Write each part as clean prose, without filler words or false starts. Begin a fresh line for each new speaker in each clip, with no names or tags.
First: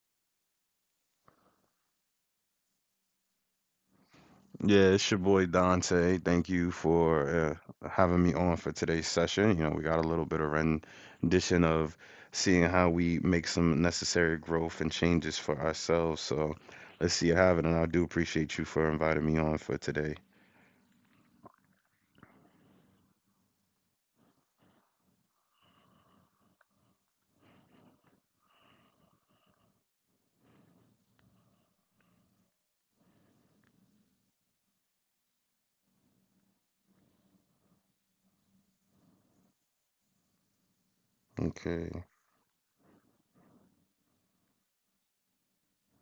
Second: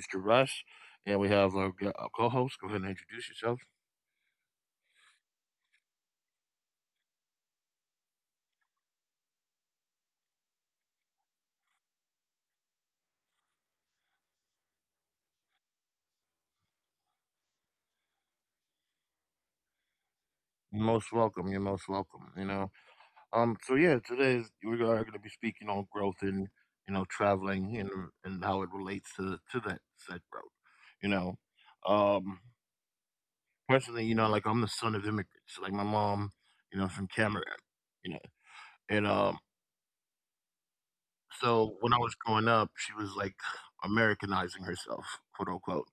is Jurash, and we have our, our co-host. Go ahead and introduce yourself.
Yeah, it's your boy Dante. Thank you for having me on for today's session. You know, we got a little bit of rendition of seeing how we make some necessary growth and changes for ourselves. So let's see you have it. And I do appreciate you for inviting me on for today.
You're most welcome. You're most welcome. So yeah, today is, we are going to be speaking on growth and traveling and how it relates to that said growth. You know, um, Personally, you know, like I'm the son of immigrants. Like my mom, you know, from Cameroon. You know, and So
Okay.
when I was growing up, she was like Americanizing herself, quote unquote.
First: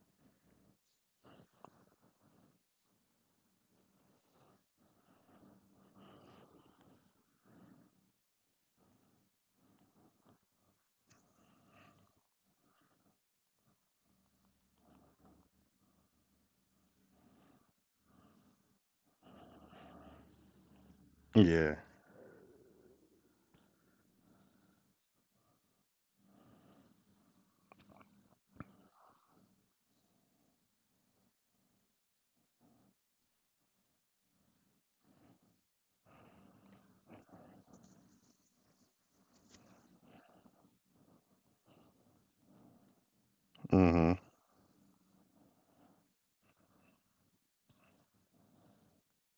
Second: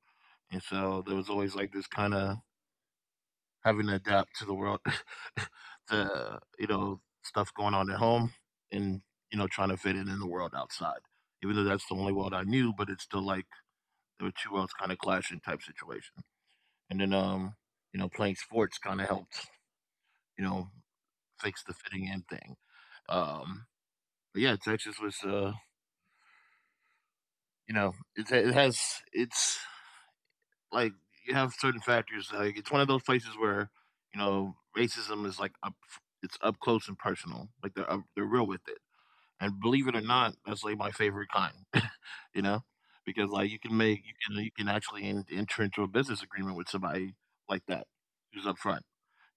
And so there was always like this kind of having to adapt to the world, the you know, stuff going on at home and, you know, trying to fit in the world outside. Even though that's the only world I knew, but it's still like there were two worlds kind of clashing type situation. And then, um, you know, playing sports kind of helped, you know, fix the
Yeah.
fitting in thing. Um, but yeah, Texas was, you know, it has, it's, like you have certain factors. Like it's one of those places where you know racism is like up, it's up close and personal. Like they're up, they're real with it. And believe it or not, that's like my favorite kind, you know, because like you
Mm-hmm.
can actually enter into a business agreement with somebody like that who's upfront,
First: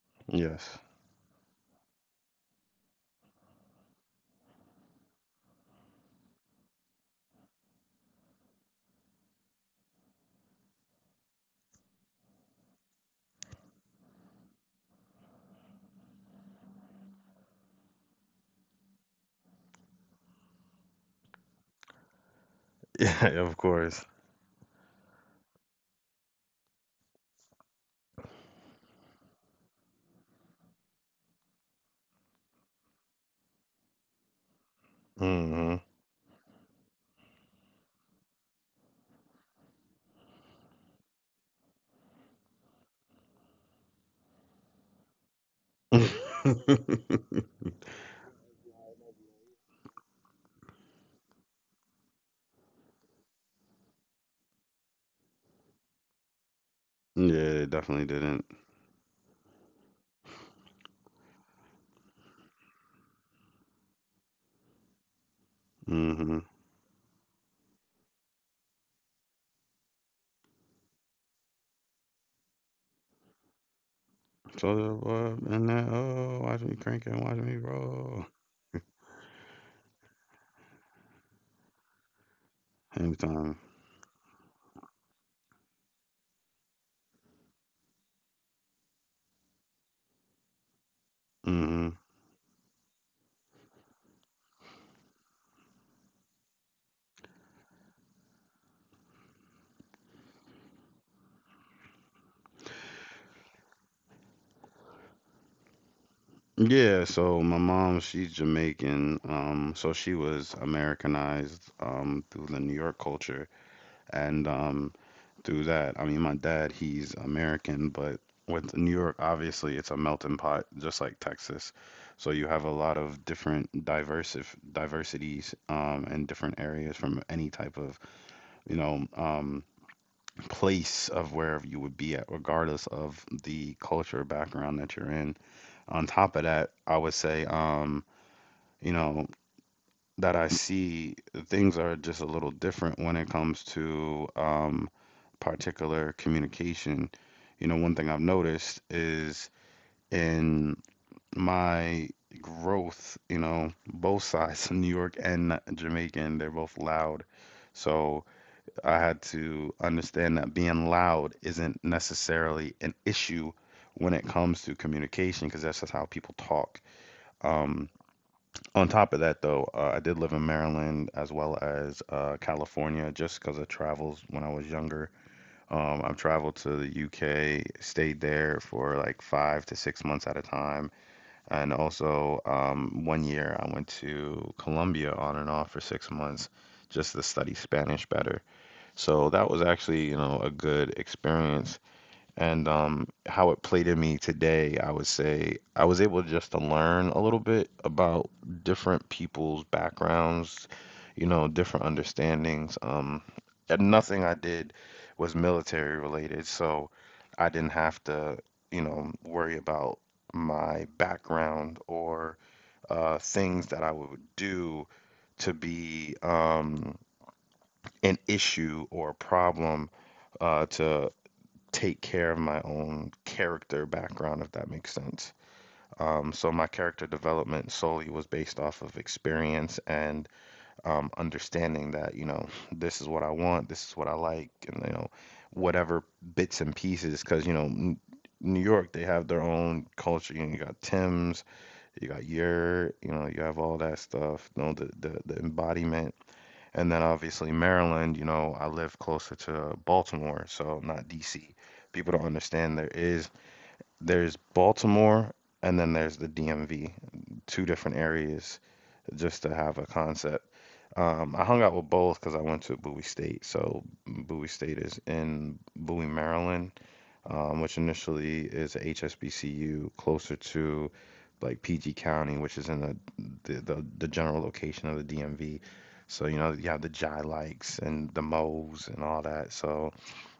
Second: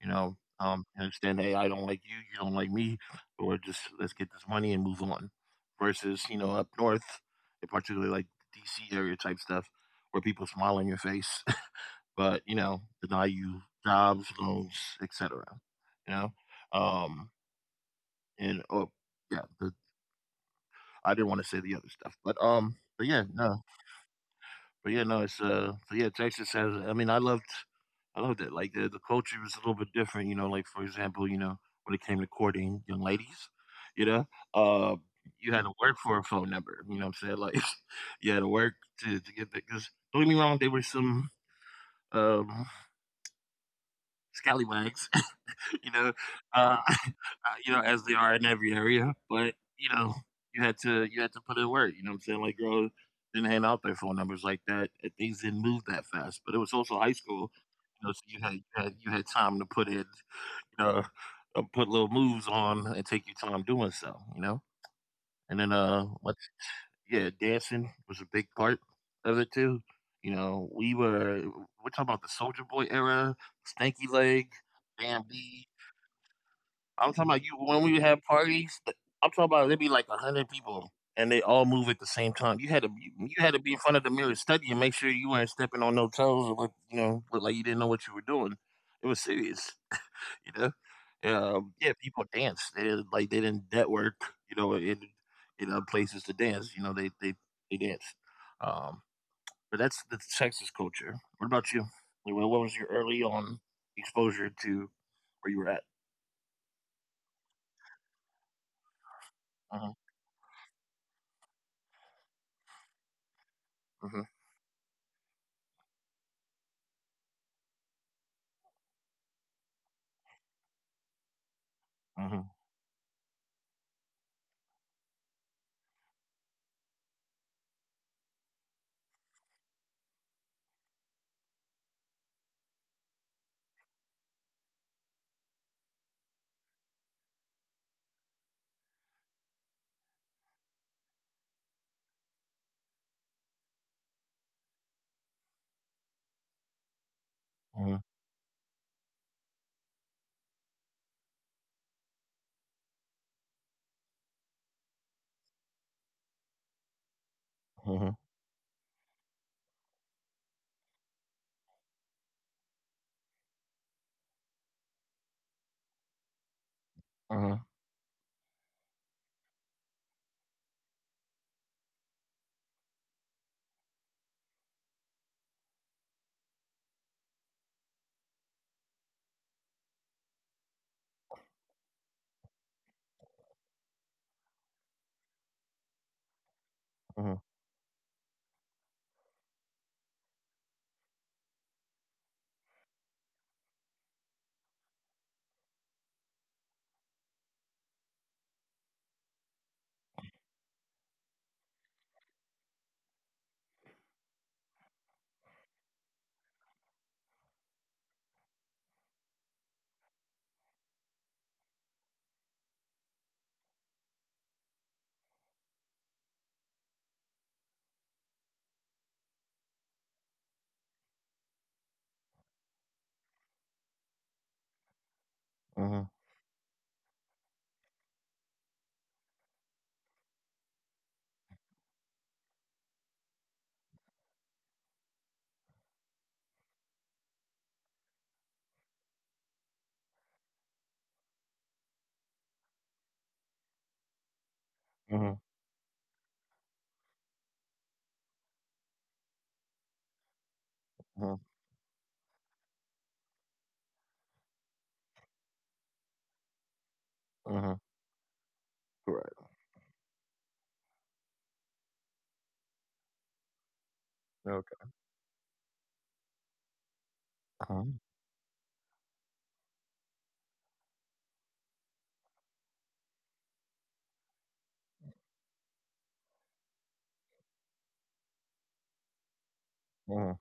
Yes.
and understand, hey, I don't like you don't like me, or just let's get this money and move on. Versus you know up north, and particularly like DC area type stuff, where people smile in your face, but you know deny you jobs, loans, et cetera. You know, um, and oh yeah, the I didn't wanna say the other stuff, but, yeah,
Yeah, of
no,
course.
it's, so yeah, Texas has I mean, I loved it, like, the culture was a little bit different, you know, like, for example, you know, when it came to courting young ladies, you know, uh, you had to
Mm-hmm.
work for a phone number, you know what I'm saying? Like, you had to work to get that. Because 'cause don't get me wrong, they were some, um, scallywags. you know, uh, uh, you know, as they are in every area. But you know, you had to put in work. You know what I'm saying? Like, girls didn't hand out their phone numbers like that. And things didn't move that fast. But it was also high
Yeah,
school.
they definitely
You know, so
didn't.
you had time to put in, you know, put little moves on and take your time doing so. You know, and then what?
Mm-hmm.
Yeah, dancing was a big part of it too. You know, we're talking about the Soldier Boy era, Stanky Leg,
So, and
Bambi.
that, oh, watch me crank it,
I'm talking
watch
about
me
you when we
roll.
have parties, th- I'm talking about there'd be like 100 people and they all move at the same time. You had
Anytime.
to be in front of the mirror study and make sure you weren't stepping on no toes or look, you know, look like you didn't know what you were doing. It was serious, you know. Yeah,
Mhm.
people dance. They didn't, like they didn't network, you know, in places to dance. You know, they danced. Um, but that's the Texas culture. What about you? Like, what was your early on exposure to where you were at?
Yeah, so my mom, she's Jamaican. Um,
Uh-huh.
so she was Americanized through the New York culture and through that. I mean, my dad, he's American, but with New York, obviously it's a melting pot just like Texas. So you
Hmm.
have a lot of different diverse diversities and different areas from any type of, you know, um place of wherever you would be at, regardless of the culture background that you're in. On top of that, I would say, you know, that I see things are just a little different when it comes to particular communication. One
Uh
thing I've noticed is in my growth, both sides, New York and Jamaican, they're both loud.
Uh huh. huh.
So I had to understand that being loud isn't necessarily an issue when it comes to communication because that's just how people talk.
Uh huh.
Um, On top of that, though, I did live in Maryland as well as California just because of travels when I was younger. I've traveled to the UK, stayed there for like 5 to 6 months at a time. And also, one year I went to Colombia on and off for 6 months just to
Uh
study Spanish better. So that was actually, a good experience and how it played in me today, I would say I was able just to learn a little bit about different people's backgrounds, different understandings. And nothing I did was military related, so I didn't have to, worry about my background or things that I would do to be an issue or a problem to take care of my own character background, if that makes sense.
huh.
So my character development solely was based off of experience and understanding that this is what I want, this is what I like, and whatever bits and pieces. Because New York, they have their own culture. You got Tim's, you got your, you have all that stuff. You know the the,
Uh
the embodiment. And then obviously Maryland, I live closer to Baltimore, so not
huh.
DC. People don't understand there's Baltimore and then there's the DMV,
Uh
two
huh.
different areas
Correct.
just to have a concept. I hung out with both because I went to Bowie State. So Bowie State
Okay.
is in Bowie, Maryland, which
Uh-huh.
initially is a HSBCU, closer to like PG County, which is in the general location of the DMV. So you have the Jai likes and the Moes and all that. So
Mhm.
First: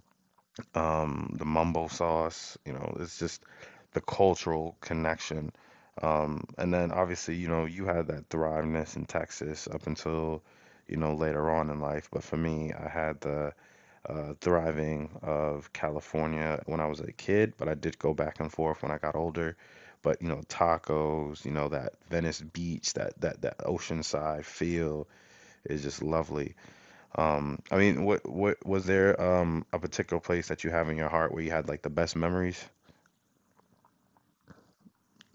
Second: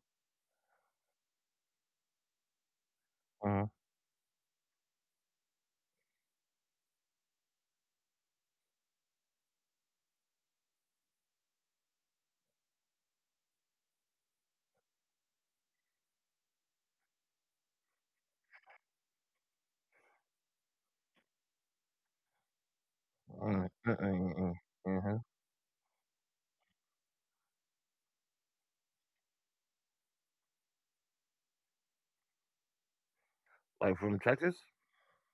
the mumbo sauce, it's just
Mhm.
the cultural connection. And then obviously, you had that thriveness in Texas up until, later on in life. But for me, I had the thriving of California when I was a kid, but I did go back and forth when I got older. But tacos, that Venice Beach, that that that
Uh
oceanside
mm,
feel
mhm.
is just lovely. I mean, what was there a particular place that you have in your heart where you had like the best memories?
Like from Texas.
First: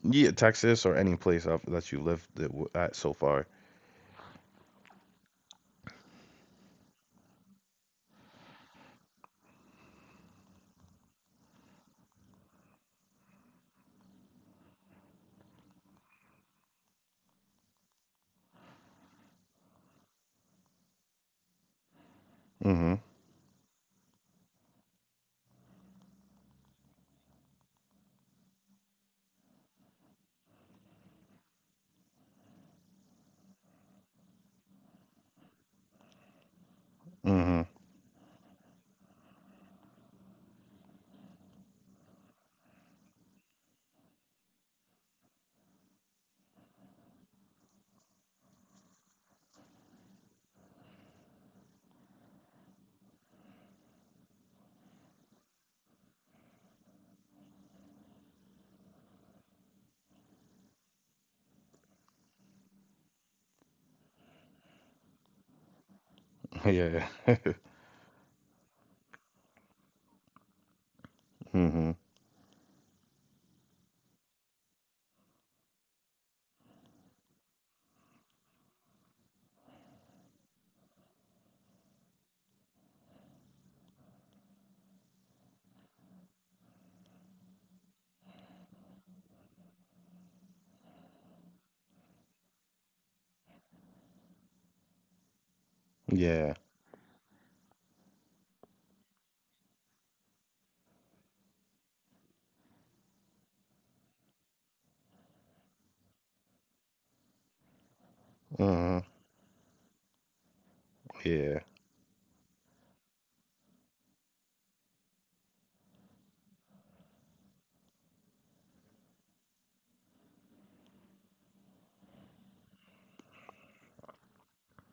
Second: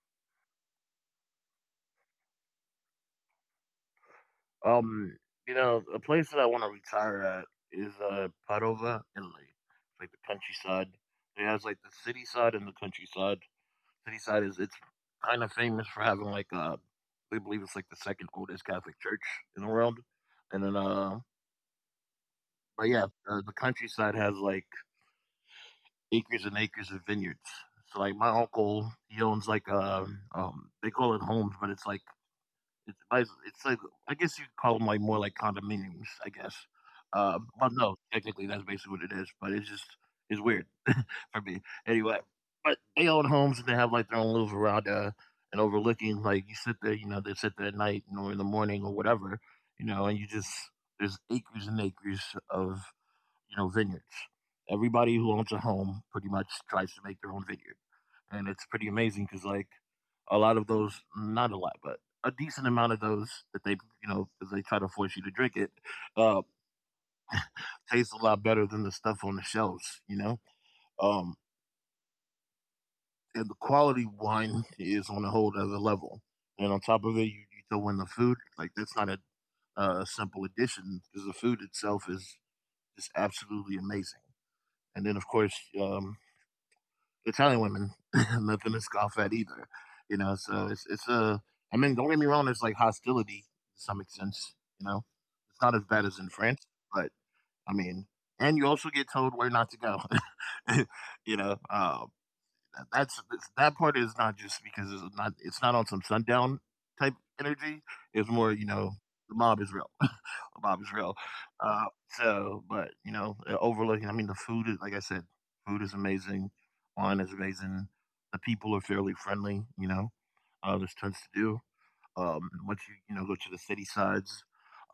Yeah, Texas or any place of, that you lived that at so far.
Um, you know, a place that I want to retire at is Padova, Italy. It's like the countryside. It has like the city side and the countryside. City side is it's kind of famous for having like we believe it's like the second oldest Catholic church in the world. And then but
Mm-hmm.
yeah, the countryside has like acres and acres of vineyards. So like my uncle, he owns like a they call it homes, but it's like it's like I guess you could call them like more like condominiums, I guess.
Mm-hmm.
But no, technically that's basically what it is. But it's just it's weird for me anyway. But they own homes and they have like their own little veranda and overlooking. Like you sit there, you know, they sit there at night you know, in the morning or whatever, you know, and you just there's acres and acres of you know, vineyards. Everybody who owns a home pretty much tries to make their own vineyard, and it's pretty amazing because like a lot of those, not a lot, but a decent amount of those that they, you know, because they try to force you to drink it, uh,
Yeah.
tastes a lot better than the stuff on the shelves, you know. Um,
Mm-hmm.
and the quality wine is on a whole other level. And on top of it, you throw in the food. Like that's not a simple addition because the food itself is just absolutely amazing. And then of course, um, Italian women, nothing to scoff at either, you know. So it's a. I mean, don't get me wrong. There's like hostility to some extent, you know. It's not as bad as in
Yeah.
France, but I mean, and you also get told where not to go, you know. That's that part is not just because it's not on some sundown type energy. It's more you know
Mm-hmm.
the mob is real. the mob is real.
Yeah.
Uh, so, but you know, overlooking. I mean, the food is like I said, food is amazing. Wine is amazing. The people are fairly friendly. You know, there's tons to do. Once you you know go to the city sides,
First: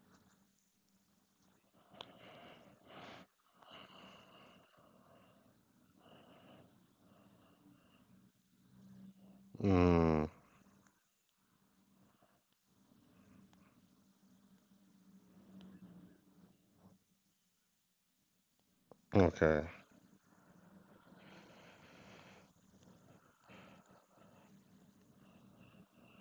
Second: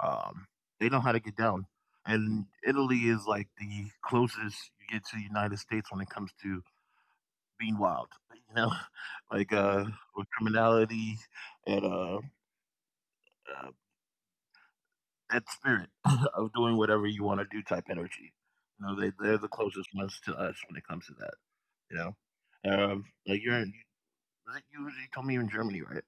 um, they know how to get down. And Italy is like the closest you get to the United States when it comes to being wild, you know, like with
Mm.
criminality and uh, that spirit of doing whatever you want to do type energy. You know, they
Okay.
they're the closest ones to us when it comes to that. You know, like was it you, you told me you're in Germany, right?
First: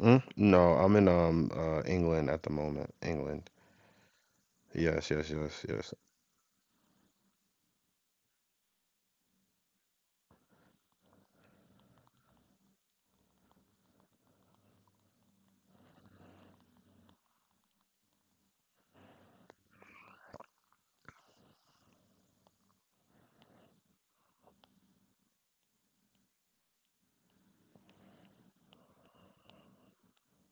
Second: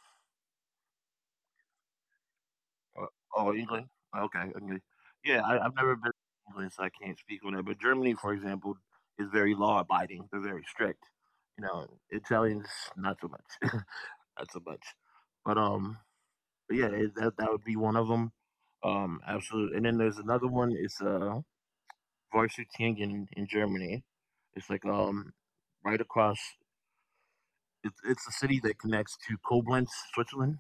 Mm? No, I'm in England at the moment.
Or, oh,
England.
England. Okay, okay.
Yes, yes,
Yeah,
yes,
I've never
yes.
been to England, so I can't speak on that. But Germany, for example, is very law abiding. They're very strict. You know, Italians not so much, not so much. But um, But yeah, that that would be one of them. Absolutely. And then there's another one. It's Varsutingen in Germany. It's like right across. It's a city that connects to Koblenz, Switzerland.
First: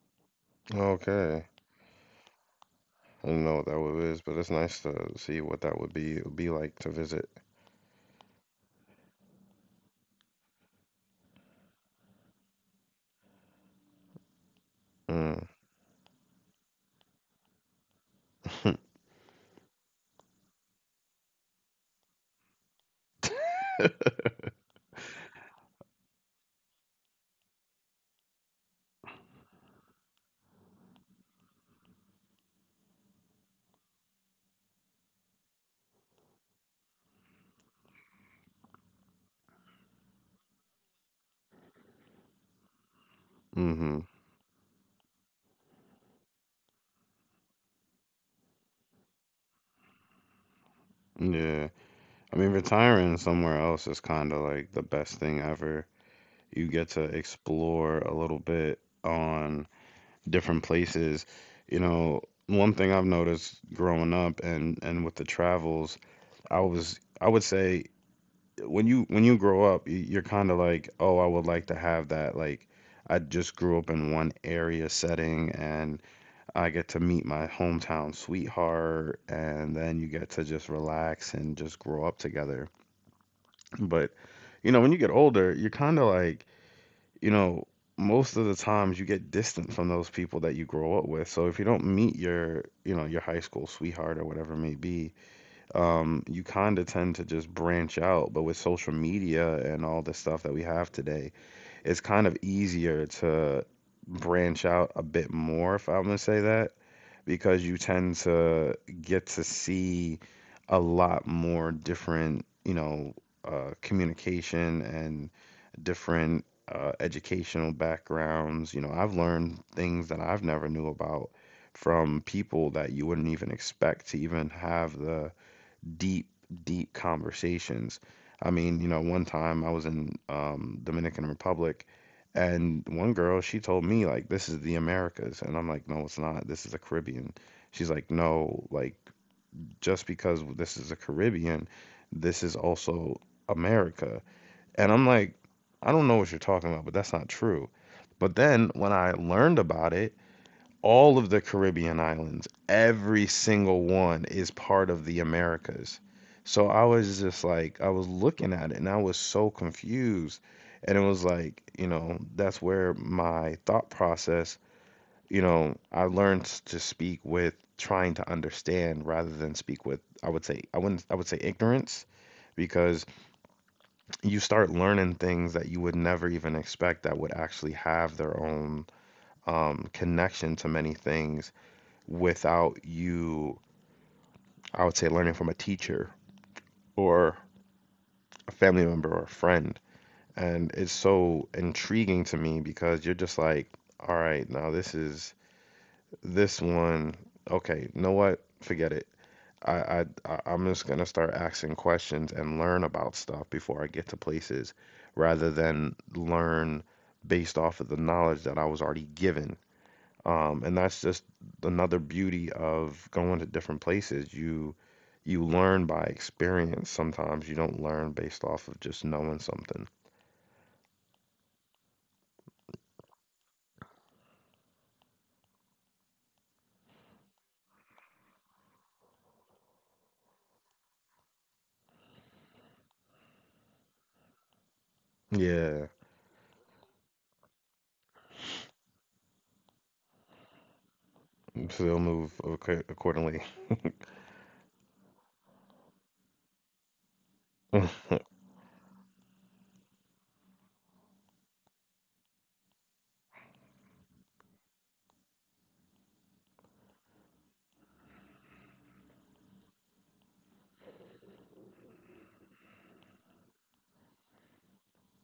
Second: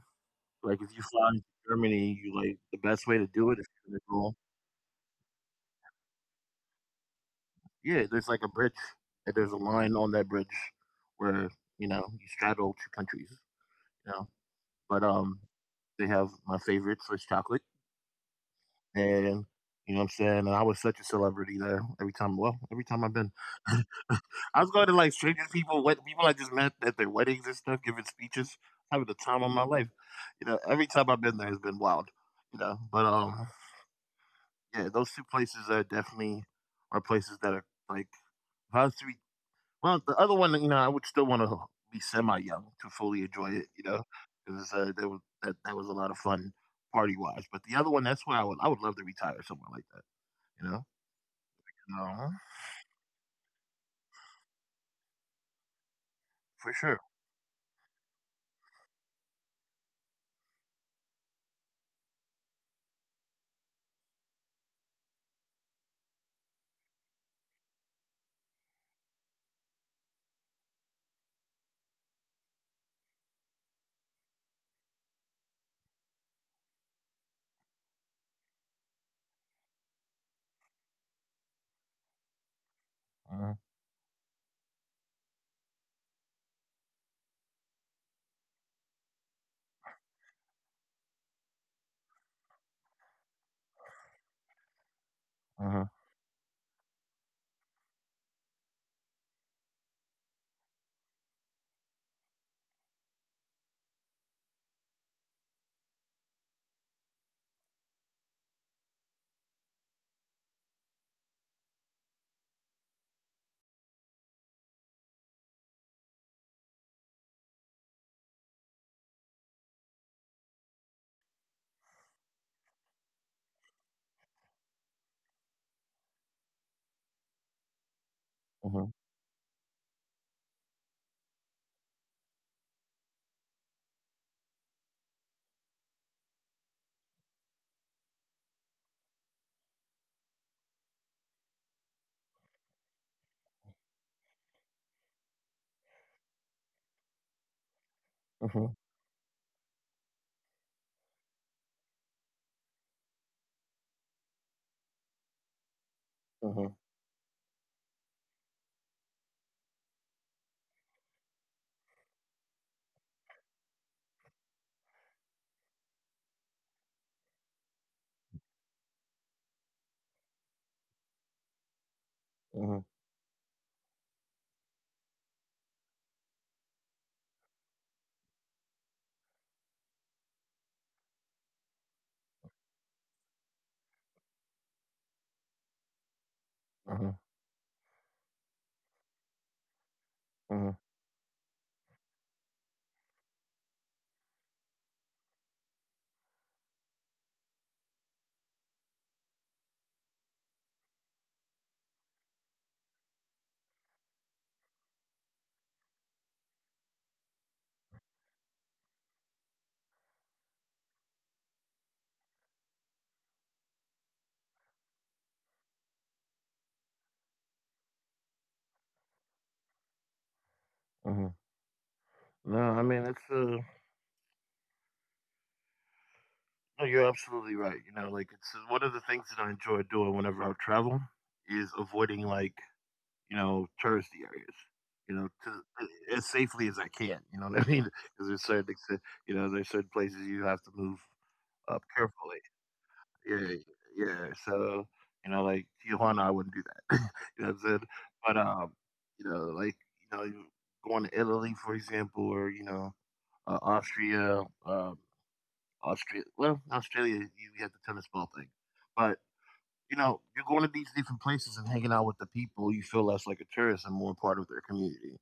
Like if you fly into
Okay.
Germany, you like the best way to
I don't
do
know
it is
what that
to
would is,
go.
but it's nice to see what that would be like to visit.
Yeah, there's like a bridge. And there's a line on that bridge where you know you straddle two countries. You know, but
Mm.
they have my favorite Swiss chocolate. And, you know what I'm saying? And I was such a celebrity there every time well, every time I've been. I was going to, like, strangers people, wed people I just met at their weddings and stuff, giving speeches, having the time of my life. You know, every time I've been there has been wild, you know? Yeah, those two places are definitely are places that are, like, if I was to be well, the other one, you know, I would still wanna be semi-young to fully enjoy it, you
Mm-hmm.
know? Because there was that that was a lot of fun party-wise, but the other one, that's where I would love to retire somewhere like that. You know?
Yeah. I mean,
Uh-huh.
retiring somewhere else is kind of like the best thing ever. You get
For
to
sure.
explore a little bit on different places. One thing I've noticed growing up and with the travels, I would say when you grow up, you're kind of like, oh, I would like to have that. Like, I just grew up in one area setting, and I get to meet my hometown sweetheart, and then you get to just relax and just grow up together.
Uh-huh.
But, when you get older, you're kind of like, you know, most of the times you get distant from those people that you grow up with. So if you don't meet your, your high school sweetheart or whatever it may be,
Uh-huh.
you kind of tend to just branch out. But with social media and all the stuff that we have today, it's kind of easier to branch out a bit more, if I'm gonna say that, because you tend to get to see a lot more different, communication and different educational backgrounds. I've learned things that I've never knew about from people that you wouldn't even expect to even have the deep, deep conversations. I mean,
Uh-huh.
one time I was in Dominican Republic, and one girl she told me like, "This is the Americas," and I'm like, "No, it's not. This is the Caribbean." She's like, "No, like just because this is the Caribbean, this is also America," and I'm like, "I don't know what you're talking about, but that's not true." But then
Uh-huh.
when I learned about it, all of the Caribbean islands, every single one is part of the Americas. So
Uh-huh.
I was just like, I was looking at it and I was so confused. And it was like, that's where my thought process, I learned to speak with trying to understand rather than speak with, I would say, I wouldn't, I would say ignorance,
Uh-huh.
because you start learning things that you would never even expect that would actually have their own connection to many things without you, I would say, learning from a teacher
Uh-huh.
or a family member or a friend. And
Uh-huh.
it's so intriguing to me because you're just like, all right, now this is this one. Okay, you know what? Forget it. I, I I'm just gonna start asking questions and learn about stuff before I get to places, rather than learn based off of the knowledge that I was already given. And that's just another beauty of going to different places. You learn by experience. Sometimes you don't learn based off of just knowing something.
Uh-huh. No, I mean it's no, you're absolutely right. You know, like it's one of the things that I enjoy doing whenever I travel is avoiding like, you know, touristy areas. You know,
Yeah,
to as safely as I can. You know what I mean? Because there's you know, there's certain places you have to move
so
up
they'll move
carefully.
accordingly.
Yeah, yeah. So, you know, like Tijuana, I wouldn't do that. you know what I'm saying? But you know, like you going to Italy, for example, or you know, Austria, Australia, you have the tennis ball thing, but you know, you're going to these different places and hanging out with the people. You feel less like a tourist and more part of their community.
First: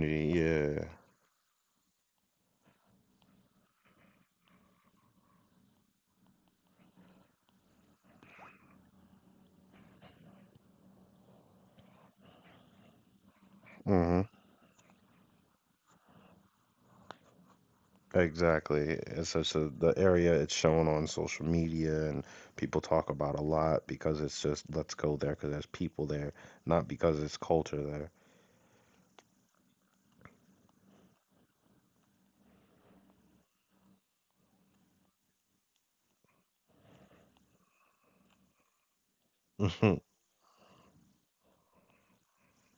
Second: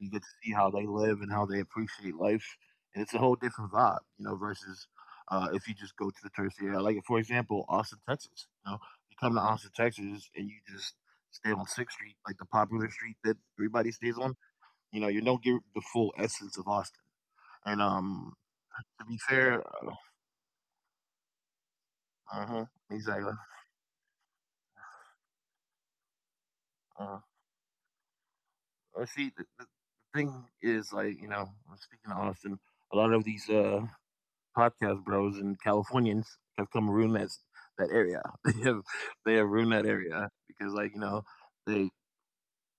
You get to see how
yeah.
they live and how they appreciate life, and it's a whole different vibe, you know, versus if you just go to the tourist area. Like for example, Austin, Texas. You know, you come to Austin, Texas, and you just stay on Sixth Street, like the popular street that everybody stays
Hmm,
on. You know, you don't get the full essence of Austin. And
exactly.
to be
It's such
fair,
a, the area it's shown on social media and
uh
people talk
exactly.
about a lot because it's just let's go there because there's people there, not because
Uh-huh.
it's culture
See, the thing is, like, you know, speaking of Austin, a lot of these podcast bros and Californians have come ruin that area. They have they have ruined that
there.
area because, like, you know, they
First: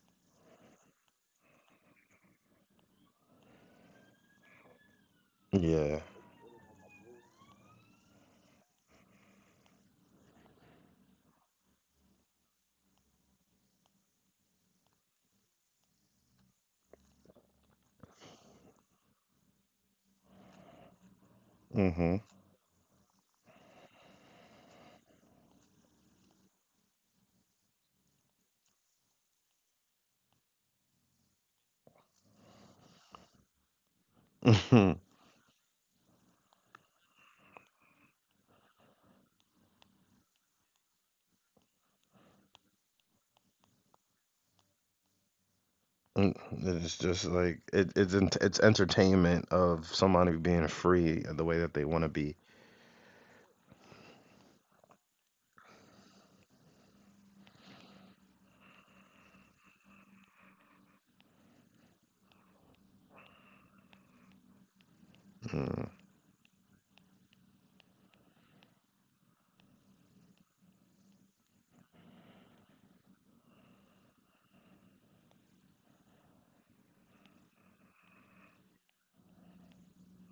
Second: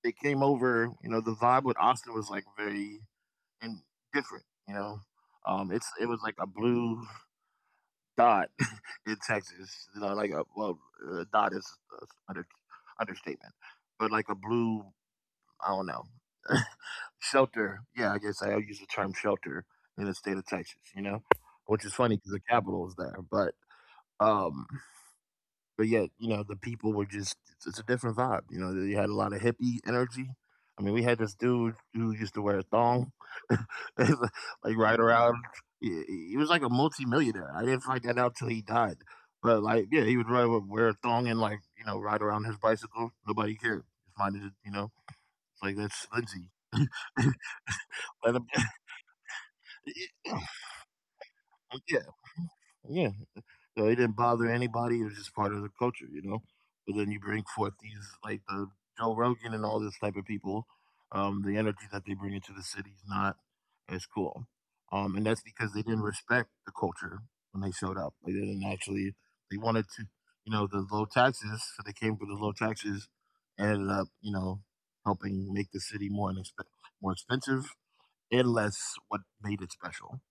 they came over. You know, the vibe with Austin was like very and different. You know, it
Yeah.
was like a blue dot in Texas. You know, like a a dot is uh, under, understatement, but like a blue. I don't know. Shelter. Yeah, I guess I'll use the term shelter in the state of Texas, you know, which is funny
Hmm.
because the capital is there. Um, but yet, you know, the people were just, it's a different vibe. You know, they had a lot of hippie energy. I mean, we had this dude who used to wear a thong, like right around. He, he was like a multimillionaire. I didn't find that out till he died. But like, yeah, he would ride, wear a thong and like, you know, ride around his bicycle. Nobody cared. Just minded it, you know. It's like that's
Mm.
Lindsay.
It's just like it, it's
Let
ent-
him.
it's entertainment of somebody being free the way that
Oh,
they
yeah,
want to be.
yeah. So it didn't bother anybody. It was just part of the culture, you know. But then you bring forth these like the Joe Rogan and all this type of people. The energy that they bring into the city is not as cool, and that's because they
Mm,
didn't respect the culture when they showed up. Like, they didn't actually. They wanted to, you know, the low taxes. So they came for the low taxes, and ended up, you know, helping make the city more expensive and less what made it special,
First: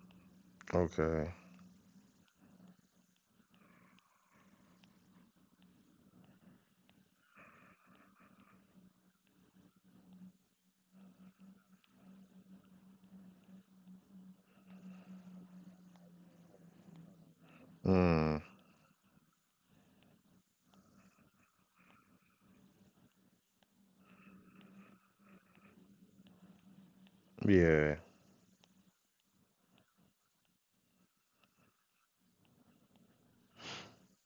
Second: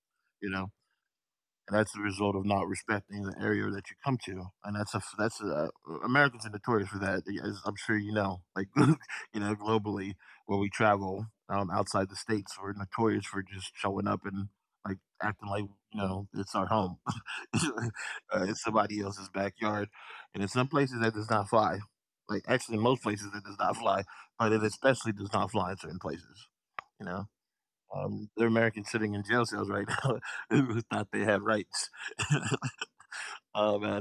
you know,
okay.
and that's the result of not respecting the area that you come to. And Americans are notorious for that, as I'm sure you know. Like you know, globally, where we travel outside the states, we're notorious for just showing up and like acting like you know it's our home,
Mm,
it's somebody else's backyard. And in some places, that does not fly. Like actually, in most places, that does not fly, but it especially does not fly in certain places. You know.
yeah.
They're Americans sitting in jail cells right now who thought they had rights. Oh man,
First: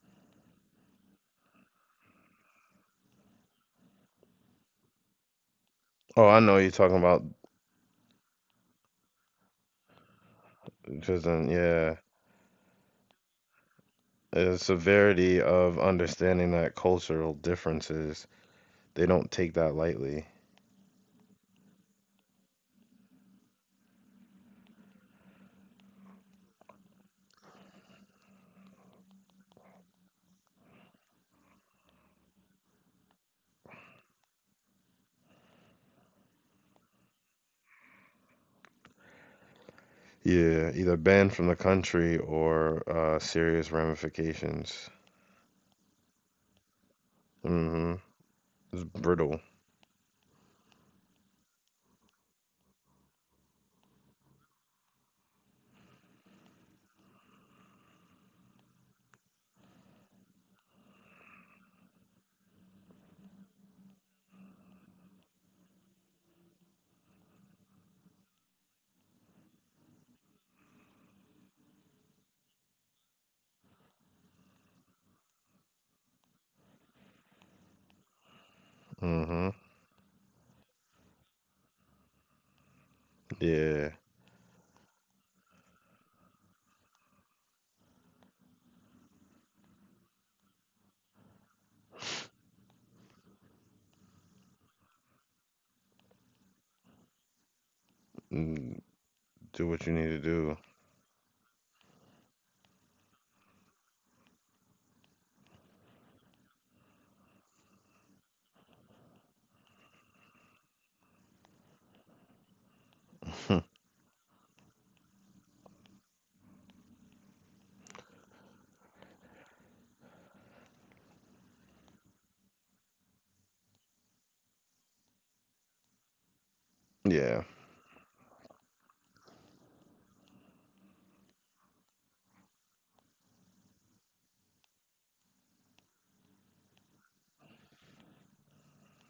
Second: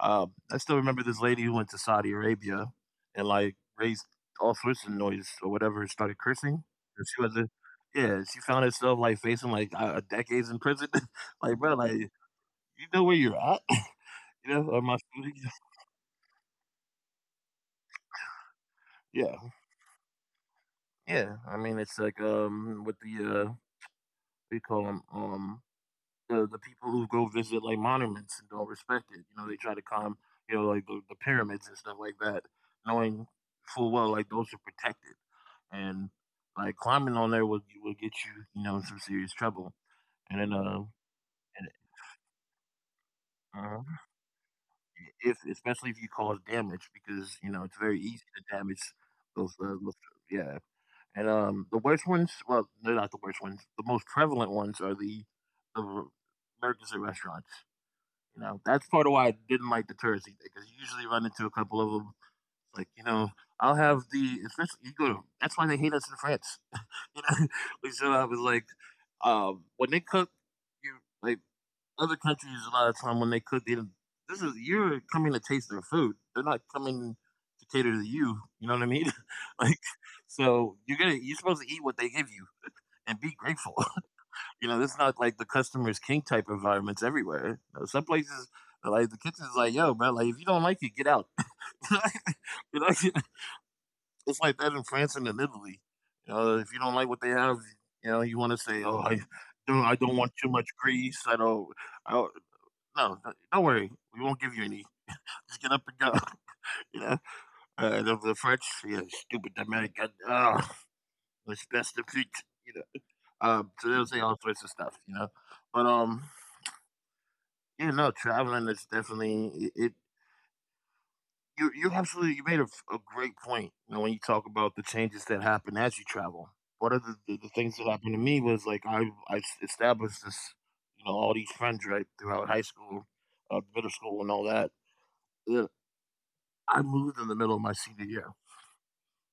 I still remember this lady who went to Saudi Arabia and like raised all sorts of noise or whatever, and started
Oh,
cursing.
I know you're
And she
talking
was a
about
yeah, she found herself like facing like decades in prison. Like, bro,
prison.
like you
Yeah.
know where you're at, you know? Or
The
my
severity of understanding that cultural differences,
yeah,
they don't take that lightly.
yeah. I mean, it's like with the what do you call them? The people who go visit, like, monuments and don't respect it, you know, they try to climb, you know, like, the pyramids and stuff like that, knowing full well, like, those are protected, and, like, climbing on there will get you, you know, in some serious trouble, and then,
Yeah, either
and
banned from the country or serious
uh
ramifications.
if especially if you cause damage because, you know, it's very
Mm-hmm.
easy to damage
It's
those,
brittle.
yeah, and, the worst ones well, they're not the worst ones, the most prevalent ones are the r burgers at restaurants. You know, that's part of why I didn't like the Jersey because you usually run into a couple of them. Like, you know, I'll have the especially you go. That's why they hate us in France. You know, we still have was like, when they cook, you like other countries a lot of time when they cook, they don't- this is you're coming to taste their food. They're not coming to cater to you. You know what I mean? Like,
Mm-hmm.
so you're supposed to eat what they give you and be grateful.
Yeah.
You know, this is not like the customer's king type environments everywhere. You know, some places, like the kitchen's like, yo, bro, like if you don't like it, get out. You know, it's like that in France and in Italy. You know, if you don't like what they have, you know, you want to say, oh,
Mm,
I
do
don't
what you
want too
need
much
to
grease. I don't, no, no, don't worry. We won't give you any. Just get up and go. You know, and of the French, yeah, stupid American. Oh, it's best of feet. You know, so
do.
they'll say all sorts of stuff. You know, but yeah, no, traveling is definitely it. It you absolutely you made a great point. You know, when you talk about the changes that happen as you travel, one of the
Yeah.
things that happened to me was like established this, you know, all these friends right throughout high school, middle school, and all that. Yeah, I moved in the middle of my senior year,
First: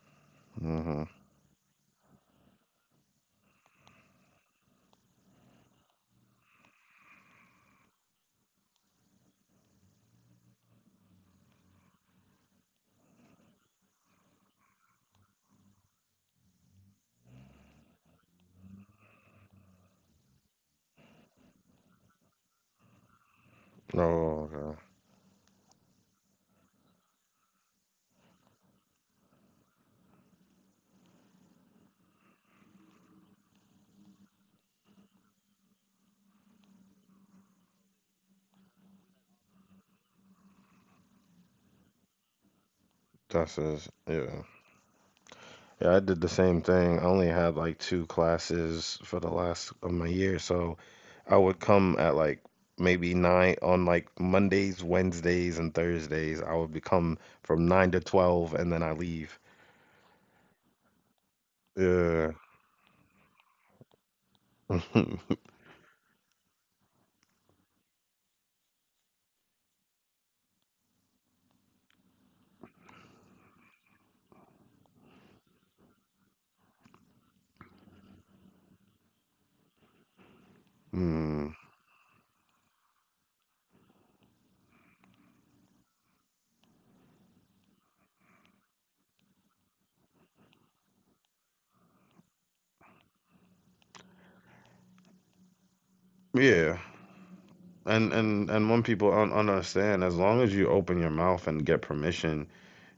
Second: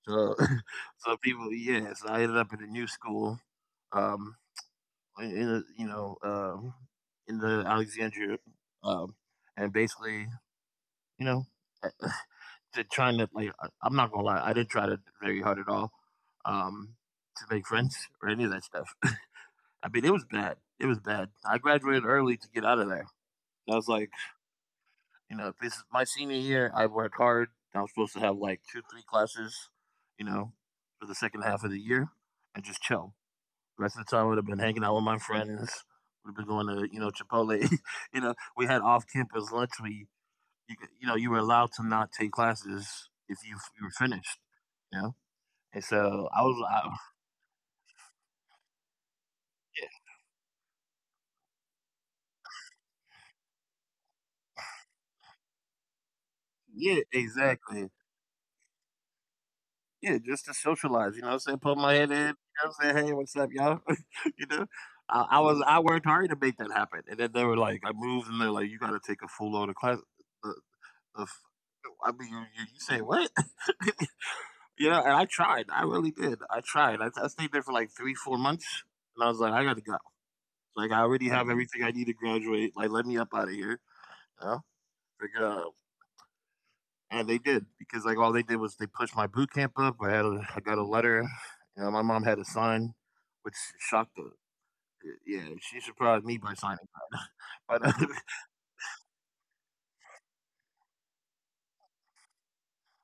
so
Hmm.
so people, yeah, so I ended up in a new school, um, in, you know, in the Alexandria, um, and basically, you know. To trying to like I'm not gonna lie, I didn't try to very hard at all um, to make friends or any of that stuff. I mean, it was bad. It was bad. I graduated early to get out of there. I was
Oh,
like,
okay.
you know, this is my senior year. I worked hard. I was supposed to have like two, three classes, you know, for the second half of the year and just chill. The rest of the time, I would have been hanging out with my friends. Would have been going to, you know, Chipotle. You know, we had off-campus lunch. You, you know, you were allowed to not take classes if
That's
you were
is.
finished.
Yeah.
Yeah. And
Yeah, I did
so
the
I was
same
like
thing. I only had like two classes for the last of my year, so I would come at like maybe 9 on like Mondays, Wednesdays, and Thursdays. I would
yeah, yeah,
become from
exactly.
9 to 12, and then I leave.
Yeah, just to socialize, you know what I'm saying? Put my head in, you know
Yeah.
what I'm saying? "Hey, what's up, y'all?" You know? I was I worked hard to make that happen, and then they were like I moved, and they're like, "You gotta take a full load of class of of" I mean, you you say what? You know, and I tried. I really did. I tried. I stayed there for, like, 3, 4 months, and I was like, "I gotta go. Like, I already have
Hmm.
everything I need to graduate. Like, let me up out of here." You know? Like, uh, and they did because like all they did was they pushed my boot camp up. I had I got a letter. You know, my mom had a sign, which shocked the yeah. She surprised me by signing
Yeah.
that. But
And when people don't understand, as long as you open your mouth and get permission,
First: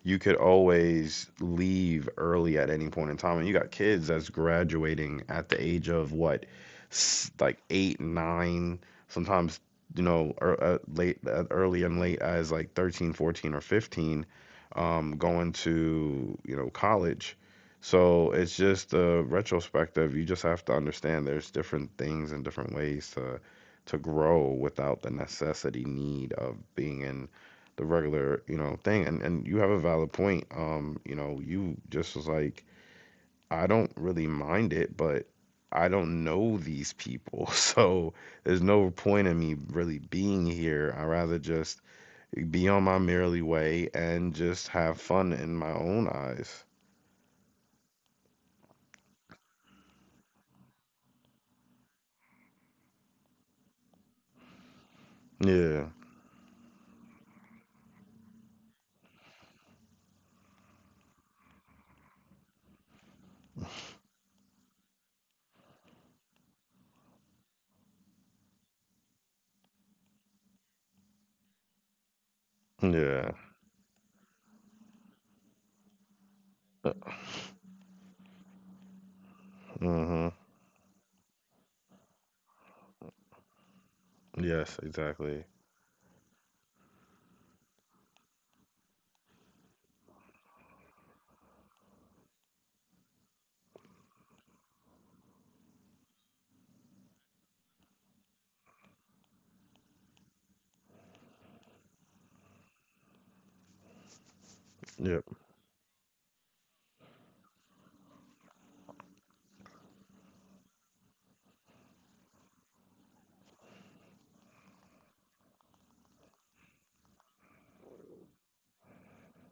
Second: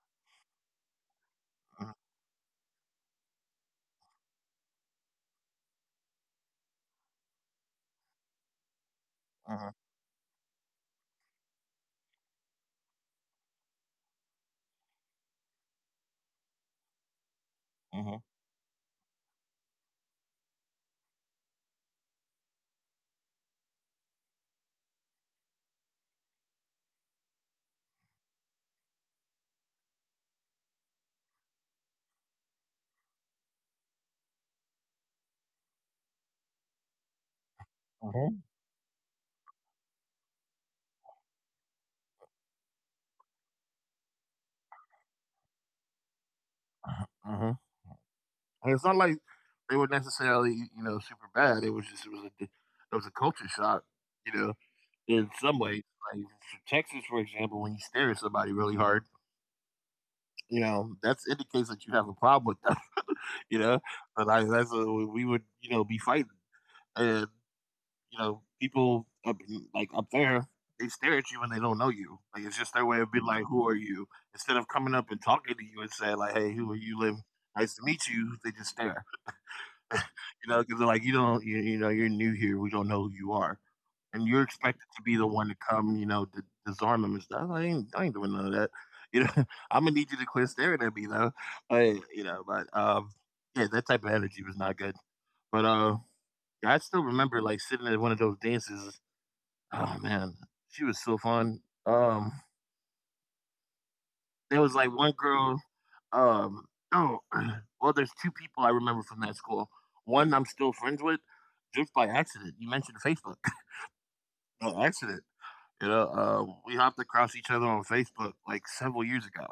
you could always leave early at any point in time. And you got kids that's graduating at the age of what, like 8, 9, sometimes,
uh-huh,
late, early and late as like 13, 14, or 15, going to, college.
uh-huh,
So it's just a retrospective. You just have to understand there's different things and different ways to grow without the necessity need of being in the regular, thing. And you have a valid point. You just was like, I don't really mind it, but I don't know these people. So
uh-huh,
there's no point in me really being here. I'd rather just be on my merely way and just have fun in my own eyes.
uh-huh. And it's not like they were necessarily you know super bad. It was just it was a culture shock. You know, in some ways,
Yeah.
like for Texas, for example, when you stare at somebody really hard, you know that's indicates that you have a problem with them. You know, but I that's a, we would you know be fighting. Uh, you know, like up there, they stare at you when they don't know you. Like it's just their way of being
Yeah.
like, "Who are you?" Instead of coming up and talking to you and saying like, "Hey, who are you? Live nice to meet you." They just stare, you
Mm-hmm.
know, because they're like, "You don't, you know, you're new here. We don't know who you are." And you're
Yes,
expected to be the
exactly.
one to come, you know, to disarm them and stuff. I ain't doing none of that. You know, I'm gonna need you to quit staring at me though. But you know, but yeah, that type of energy was not good. But yeah, I still remember like sitting at one of those dances. Oh man, she was so fun. Um, there was like one
Yep.
girl. Um, oh, well, there's two people I remember from that school. One I'm still friends with, just by accident. You mentioned Facebook, by accident. You know, we hopped across each other on Facebook like several years ago,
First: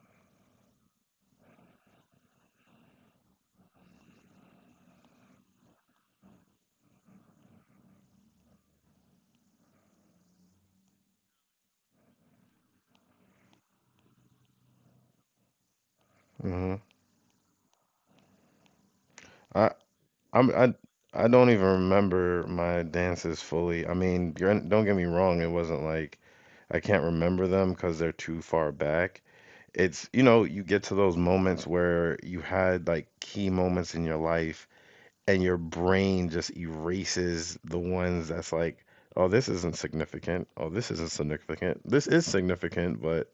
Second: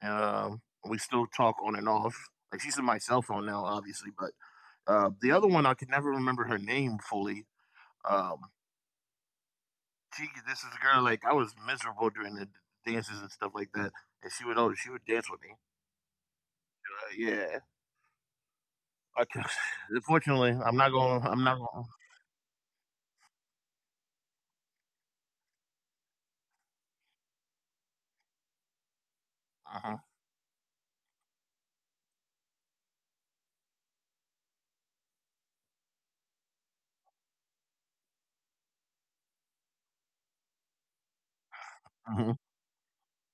and we still talk on and off. Like she's in my cell phone now, obviously, but the other one I could never remember her name fully. Um, she this is a girl like I was miserable during the dances and stuff like that, and she would she would dance with me.
Mm-hmm.
Yeah, I
I
unfortunately,
I'm
I'm not going.
I
I'm
don't
not
even
going.
remember my dances fully. I mean, don't get me wrong, it wasn't like I can't remember them because they're too far back.
Uh huh.
It's, you know, you get to those moments where you had like key moments in your life and your brain just erases the ones that's like, oh, this isn't significant. Oh, this isn't significant. This is significant, but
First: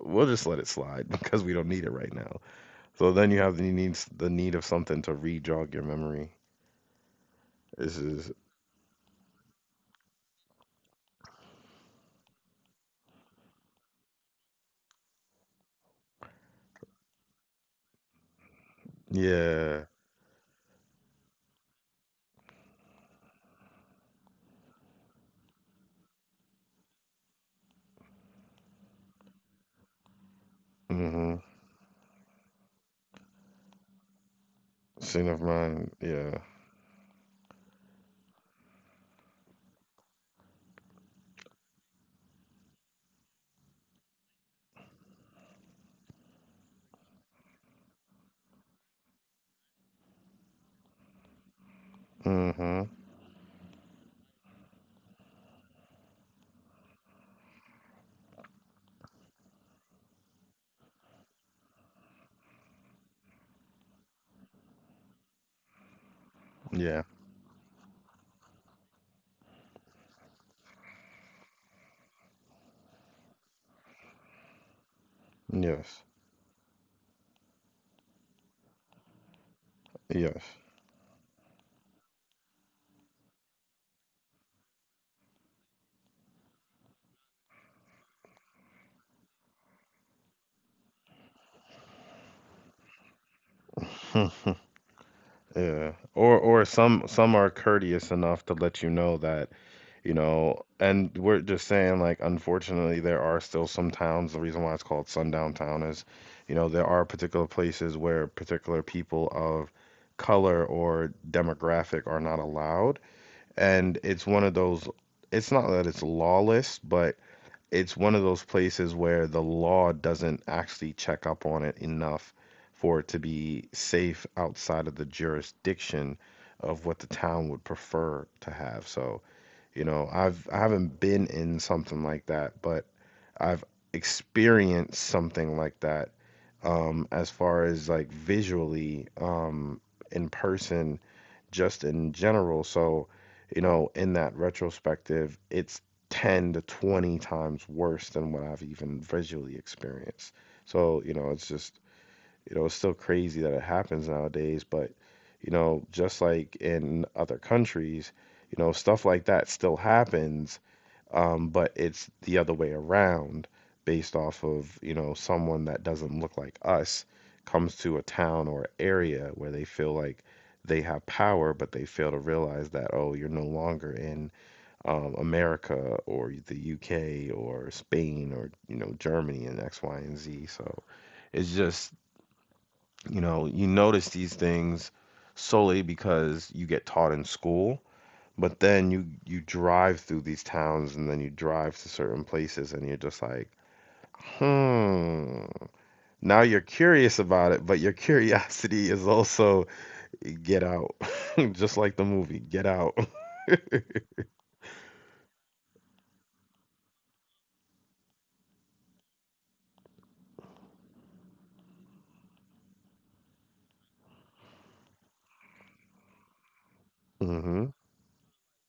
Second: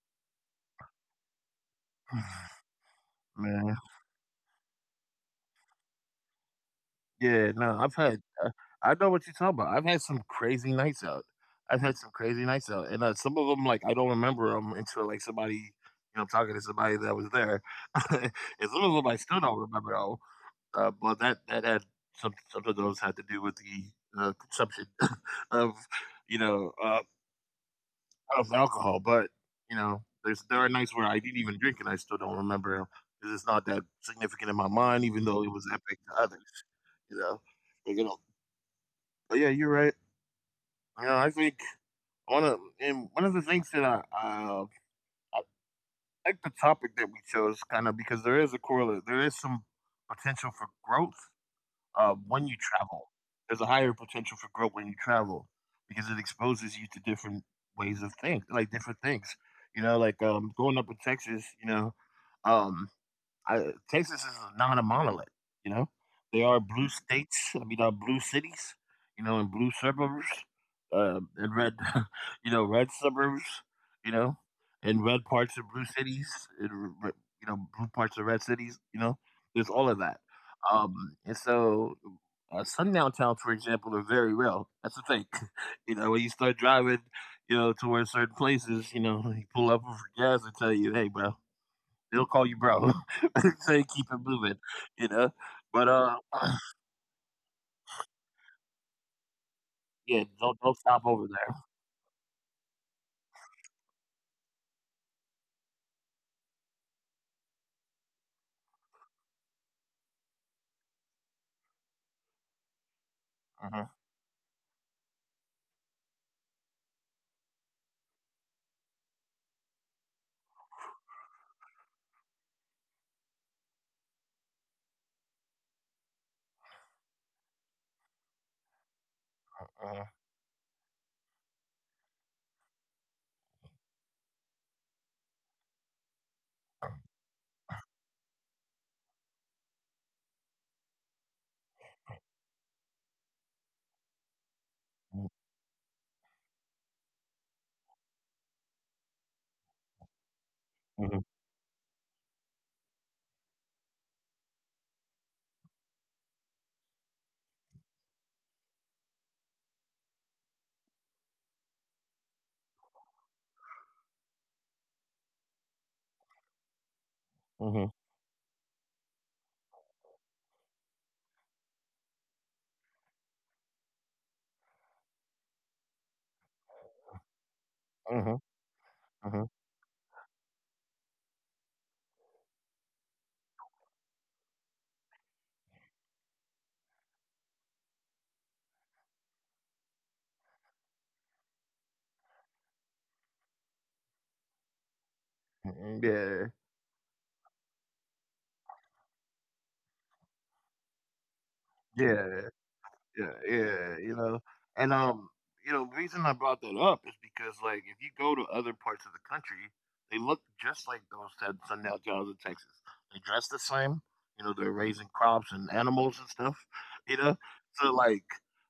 we'll just let it slide because we don't need it right now. So then you have the
Man,
needs the need of something to re-jog your memory.
yeah, no, I've
This
had.
is
I know what you're talking about. I've had some crazy nights out. I've had some crazy nights out, and some of them like I don't remember them until like somebody, you know, I'm talking to somebody that was there, and some of them I still don't
Yeah.
remember. That had some of those had to do with the consumption of you know uh, of alcohol. But you know, there are nights where
Mm-hmm.
I didn't even drink and I still don't remember because it's not that significant in my mind,
Scene
even
of
though it was
mine.
epic to
Yeah.
others. You know, you know. But yeah, you're right. You know, I think one of the things that I like the topic that we chose kind of because there is some potential for growth when you
Mm-hmm.
travel. There's a higher potential for growth when you travel because it exposes you to different ways of think, like different things. You know, like growing up in Texas, you know, um, I, Texas is not a monolith. You know, there are blue
Yeah.
states. Blue cities. You know, and blue suburbs, and red. You know, red suburbs. You know, and red parts of blue
Yes.
cities. And r- r- you know, blue parts of red cities. You know, there's all of that.
Yes.
And so. Sundown towns, for example, are very real. That's the thing. You know, when you start driving, you know, towards certain places, you know, you pull up for gas and tell you, "Hey, bro," they'll call you bro. So you keep it moving, you know. But
Yeah. Or some are courteous enough to let you know that, you
yeah,
know,
don't stop
and
over
we're
there.
just saying like unfortunately there are still some towns, the reason why it's called Sundown Town is, you know, there are particular places where particular people of color or demographic are not allowed.
Uh Uh
And it's one of those it's not that it's lawless, but it's one of those places where the law doesn't actually check up on it enough for it to be safe outside of the jurisdiction of what the town would prefer to have. So,
huh.
you
Huh.
know, I haven't been in something like that, but I've experienced something like that as far as like visually, in person, just in general. So, you know, in that retrospective, it's 10 to 20 times worse than what I've even visually experienced. So, you
Mhm,
know, it's just, you know, it's still crazy that it happens nowadays, but you know, just like in other countries, you know, stuff like that still happens, but it's the other way around based off of, you know, someone that doesn't look like us comes
mhm,
to a town or area where they feel like they have power, but they fail to realize that, oh, you're no longer in, America, or the UK, or
mhm,
Spain,
mhm,
or, you know, Germany,
mhm,
and X, Y, and Z. So it's just, you know, you notice these things solely because you get taught in school, but then you drive through these towns and then you drive to certain places and you're just like, hmm.
mhm,
Now
mhm.
you're curious about it, but your curiosity is also get out, just like the
Yeah,
movie,
yeah.
Get Out.
Yeah, yeah, you know, and you know, the reason I brought that up is because like if you go to other parts of the country, they look just like those sundown cows in Texas. They dress the same. You know, they're raising crops and animals and stuff. You know,
Hmm.
so like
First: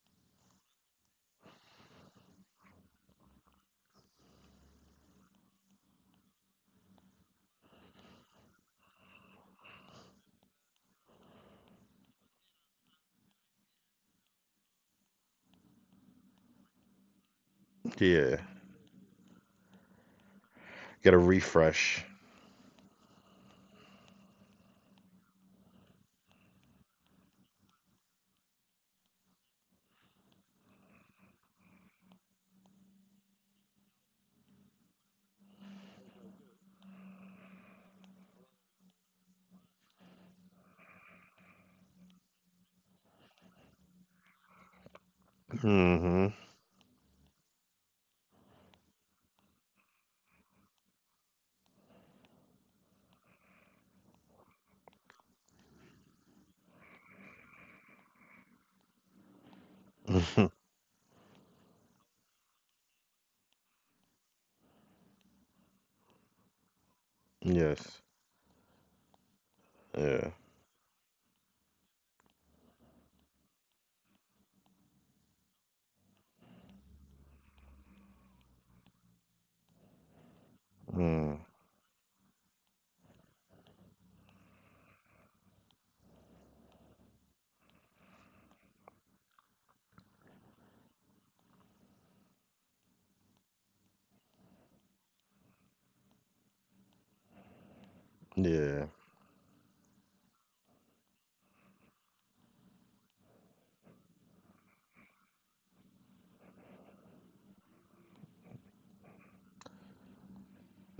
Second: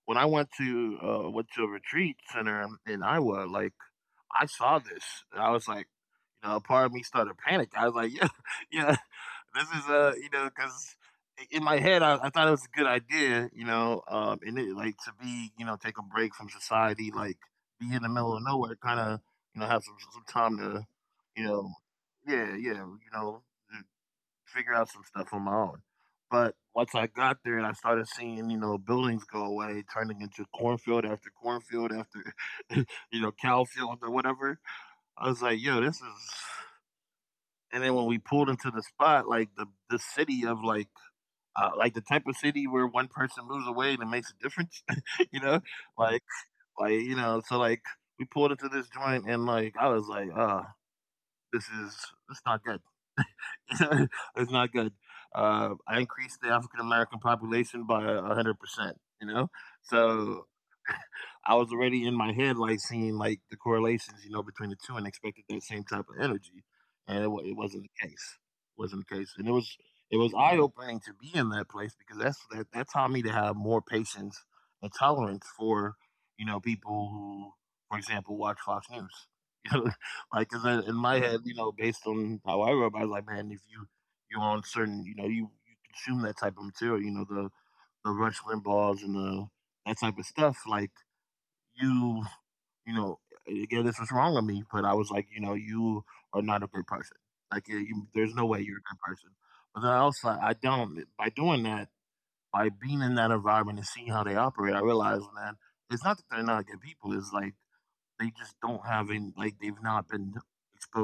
when I went to went to a retreat center in Iowa, like I saw this, and I was like, you know, a part of me started panicking. I was like, yeah, yeah, this is you know, because in my head I thought it was a good idea, you know, and it, like to be, you know, take a break from society, like be in the middle
Yeah,
of nowhere, kind of, you know, have some time to,
get a
you know,
refresh.
yeah, yeah, you know, figure out some stuff on my own. But once I got there and I started seeing, you know, buildings go away, turning into cornfield after cornfield after, you know, cow field or whatever, I was like, "Yo, this is." And then when we pulled into the spot, like the city of like the type of city where one person moves away and it makes a difference, you know, like
Hmm.
like you know, so like we pulled into this joint and like I was like, this is it's not good. It's not good." I increased the African American population by 100%, you know, so I was already in my head like seeing like the correlations, you know, between the two, and expected that same type of energy, and it wasn't
Yes.
the case. Wasn't the case, and it
Yeah.
was eye opening to be in that place because that taught me to have more patience and tolerance for you know people who, for example, watch Fox News. You know, like because in my
Mm.
head, you know, based on how I grew up, I was like, man, if you you're on certain, you know, you consume that type of material, you know, the Rush Limbaughs and the that type of stuff, like you, you know, again, this was wrong of me, but I was like, you know, you are not a good person. Like, there's no way
Yeah.
you're a good person. But then I also, I don't, by doing that, by being in that environment and seeing how they operate, I realized, man, it's not that they're not good people. It's like they just don't have any like, they've not been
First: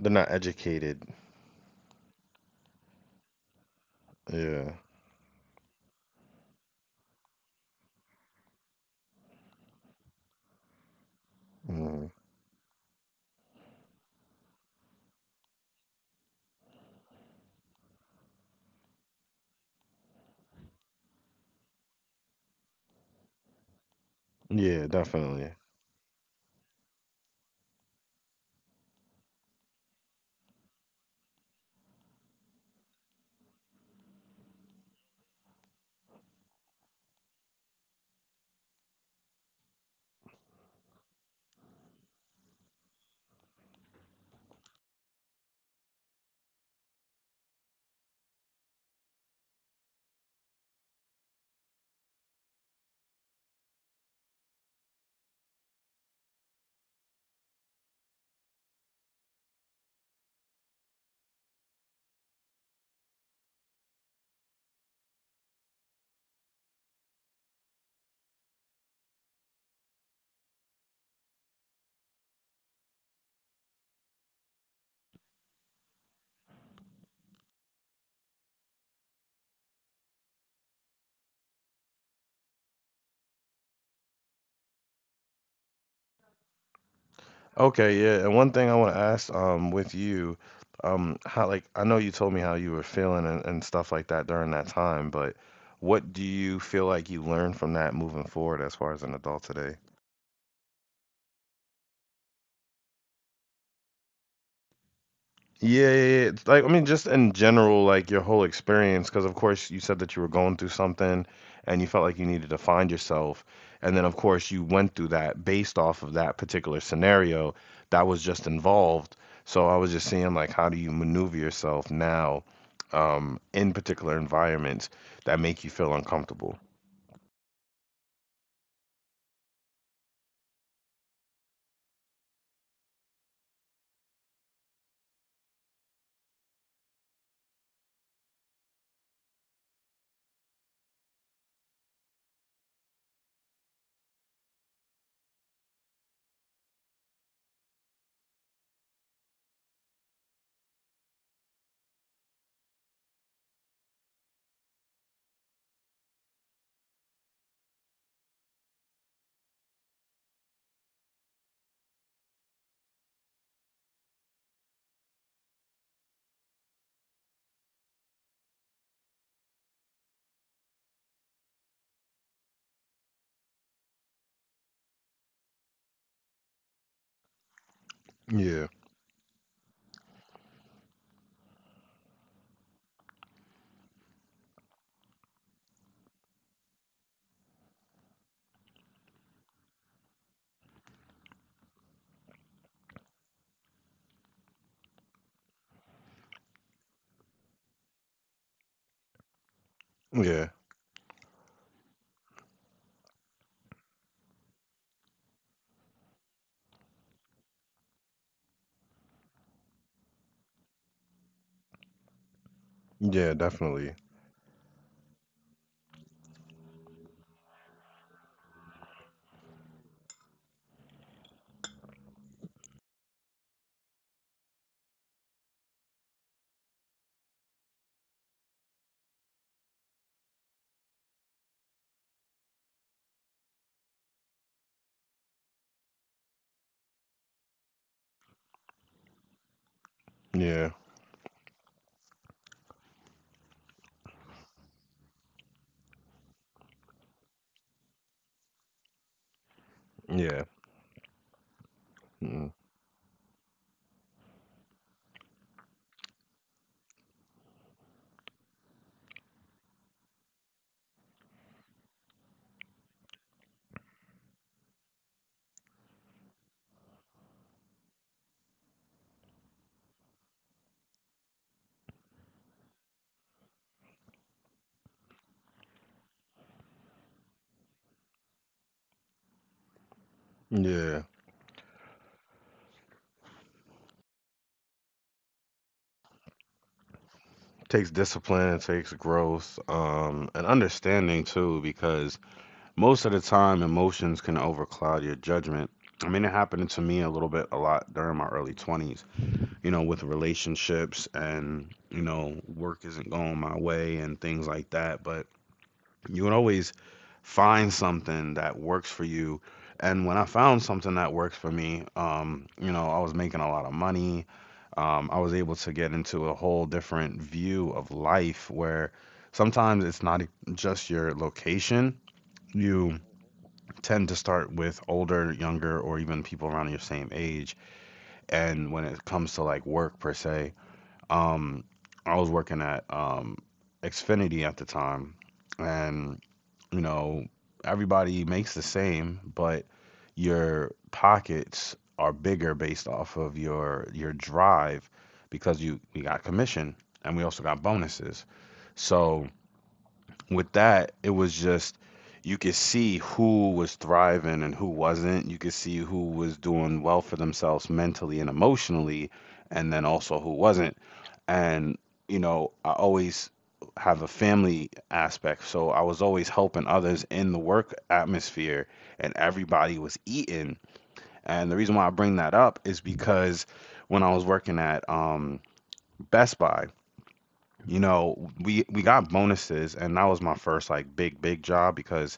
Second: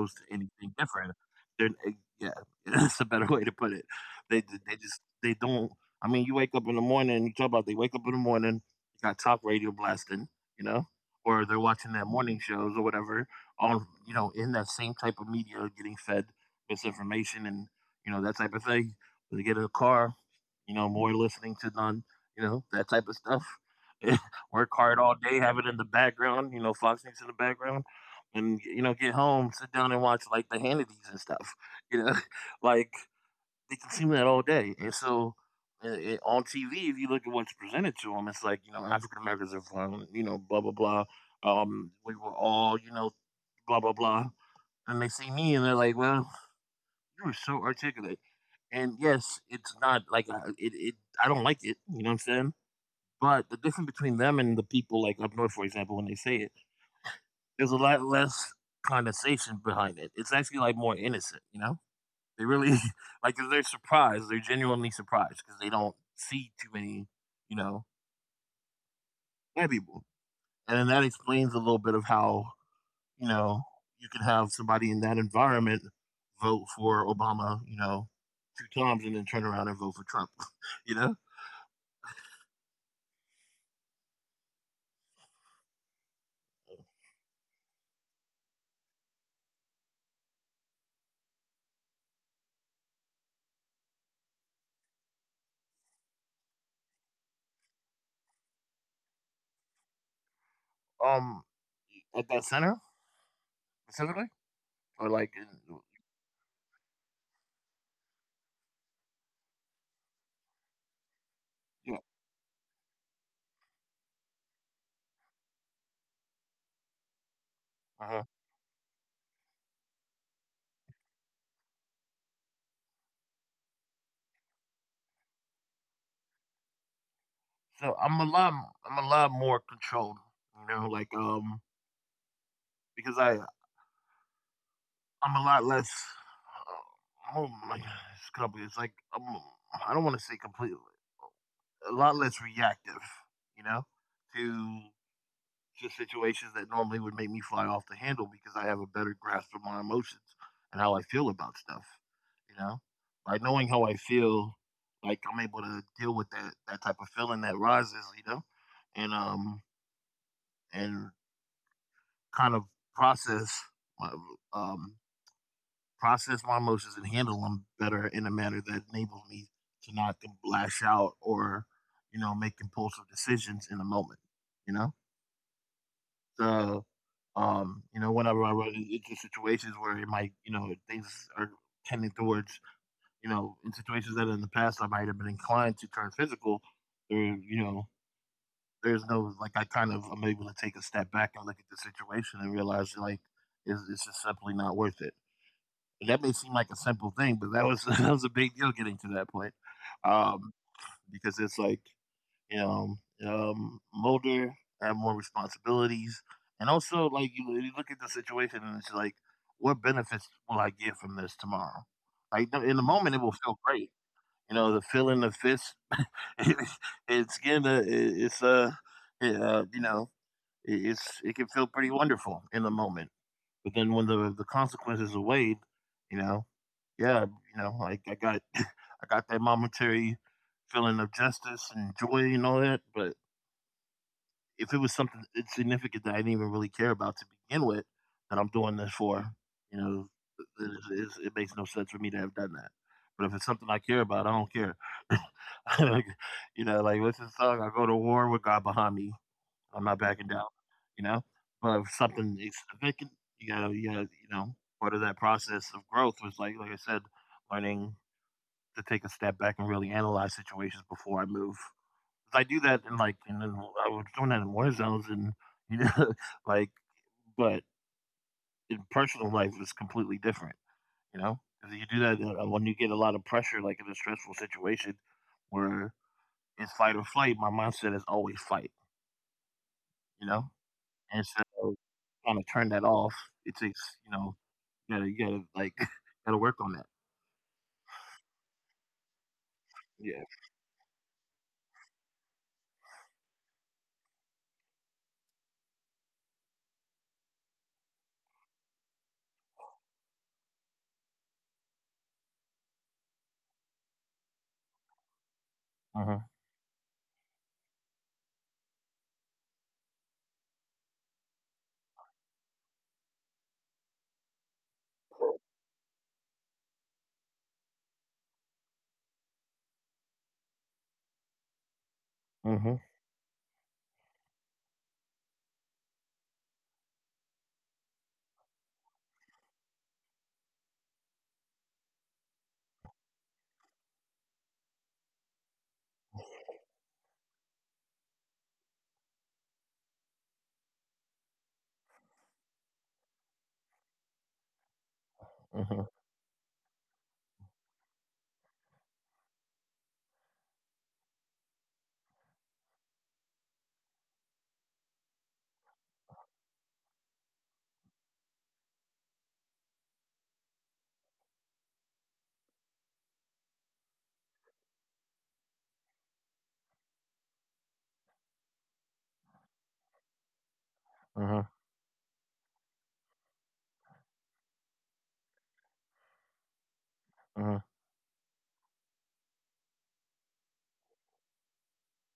They're
to
not
anything
educated.
different. They're eh, yeah, that's a better way to put it. They d
Yeah.
they just they don't I mean, you wake up in the morning and you talk about they wake up in the morning, you got talk radio blasting, you know, or they're watching
Mm.
their morning shows or whatever, on you know, in that same type of media getting fed misinformation and, you know, that type of thing. They get in a car, you know, more listening to none, you know, that type of stuff. Work
Yeah,
hard all day,
definitely.
have it in the background, you know, Fox News in the background, and you know, get home, sit down and watch like the Hannity's and stuff. You know, like they consume that all day, and so on TV, if you look at what's presented to them, it's like you know, African Americans are fun, you know, blah blah blah. We were all, you know, blah blah blah, and they see me and they're like, well, you were so articulate. And yes, it. I don't like it. You know what I'm saying? But the difference between them and the people like up north, for example, when they say it, there's a lot less condensation behind it. It's actually like more innocent, you know? They really like 'cause they're surprised. They're genuinely surprised because they don't see too many, you know, white people. And then that explains a little bit of how, you know, you could have somebody in that environment vote for Obama, you know, two times and then turn around and vote for Trump, you know?
Okay, yeah. And one thing I want to ask, with you, how, like, I know you told me how you were feeling and, stuff like that during that time, but what do you feel like you learned from that moving forward as far as an adult today?
Um at that center specifically? Or like in,
Yeah, yeah, yeah. Like, I mean, just in general, like your whole experience, because of course you said that you were going through something and you
yeah.
felt like you needed to find yourself. And then, of course, you went through that based off of that particular scenario that was
Uh-huh.
just involved. So I was just seeing, like, how do you maneuver yourself now, in particular environments that make you feel uncomfortable?
So I'm a lot more controlled, you know, like because I'm a lot less oh my god, it's company it's like I'm I don't want to say completely a lot less reactive, you know, to to situations that normally would make me fly off the handle because I have a better grasp of my emotions and how I feel about stuff, you know. By knowing how I feel, like I'm able to deal with that type of feeling that rises, you know, and um and kind of process my um, process my emotions and handle them better in a manner that enables me to not then lash out or you know make impulsive decisions in the moment. You know, so you know whenever I
Yeah,
run into situations where it might you know things are tending towards you know in situations that in the past I might have been inclined to turn physical, there, you know there's no like I kind of I'm able to take a step back and look at the situation and realize like it's just simply not worth it. And that may seem like a simple thing, but that was that was a big deal getting to that point,
yeah,
um, because it's like you know, I'm older, I have more responsibilities, and also like you look at the situation and it's like, what benefits will I get from this tomorrow? Like no- in the moment, it will
yeah,
feel great,
definitely.
you know, the feeling of fist, it, it's gonna, it- it's it, you know, it's it can feel pretty wonderful in the moment. But then when the consequences are weighed, you know, yeah, you know, like I got I got that momentary feeling of justice and joy and all that. But if it was something insignificant that I didn't even really care about to begin with, that I'm doing this for, you know,
Yeah,
it makes no sense for me to have done that. But if it's something I care about, I don't care. Like, you know, like what's the song? I go to war with God behind me. I'm not backing
yeah,
down, you know? But if something
mm,
is significant, you gotta, part of that process of growth was like I said, learning to take a step back and really analyze situations before I move. 'Cause I do that in like, and then I was doing that in war zones and, you know, like, but in personal life it's completely different, you know? 'Cause you do that when you get a lot of pressure, like in a stressful situation where it's fight or flight, my mindset is always fight, you know?
yeah.
And so, kinda turn that off, it takes, you know, like gotta work on that.
Takes discipline, it takes growth,
Yeah.
and understanding too, because most of the time emotions can overcloud your judgment. I mean, it happened to me a little bit, a lot during my early 20s, you know, with relationships and, you know, work isn't going my way and things like that. But you
Mhm,
can always find something that works for you. And when I found something that works for me, you know, I was making a lot of money. I was able to get into a whole different view of life where sometimes it's not just your location.
mhm,
You tend to start with older, younger, or even people around your same age. And when it comes to like work, per se, um, I was working at, Xfinity at the time. And, you know, everybody makes the same, but your pockets are bigger based off of your drive, because you
mhm,
we got commission and we also got bonuses. So with that, it was just, you could see who was thriving and who wasn't. You could see who was doing well for themselves mentally and emotionally, and then also who wasn't. And, you know, I always have a family aspect. So I was always helping others in the work atmosphere, and everybody was eating.
mhm,
And the reason why I bring that up is because when I was working at, Best Buy,
mhm,
you know, we got bonuses, and that was my first like big big job because,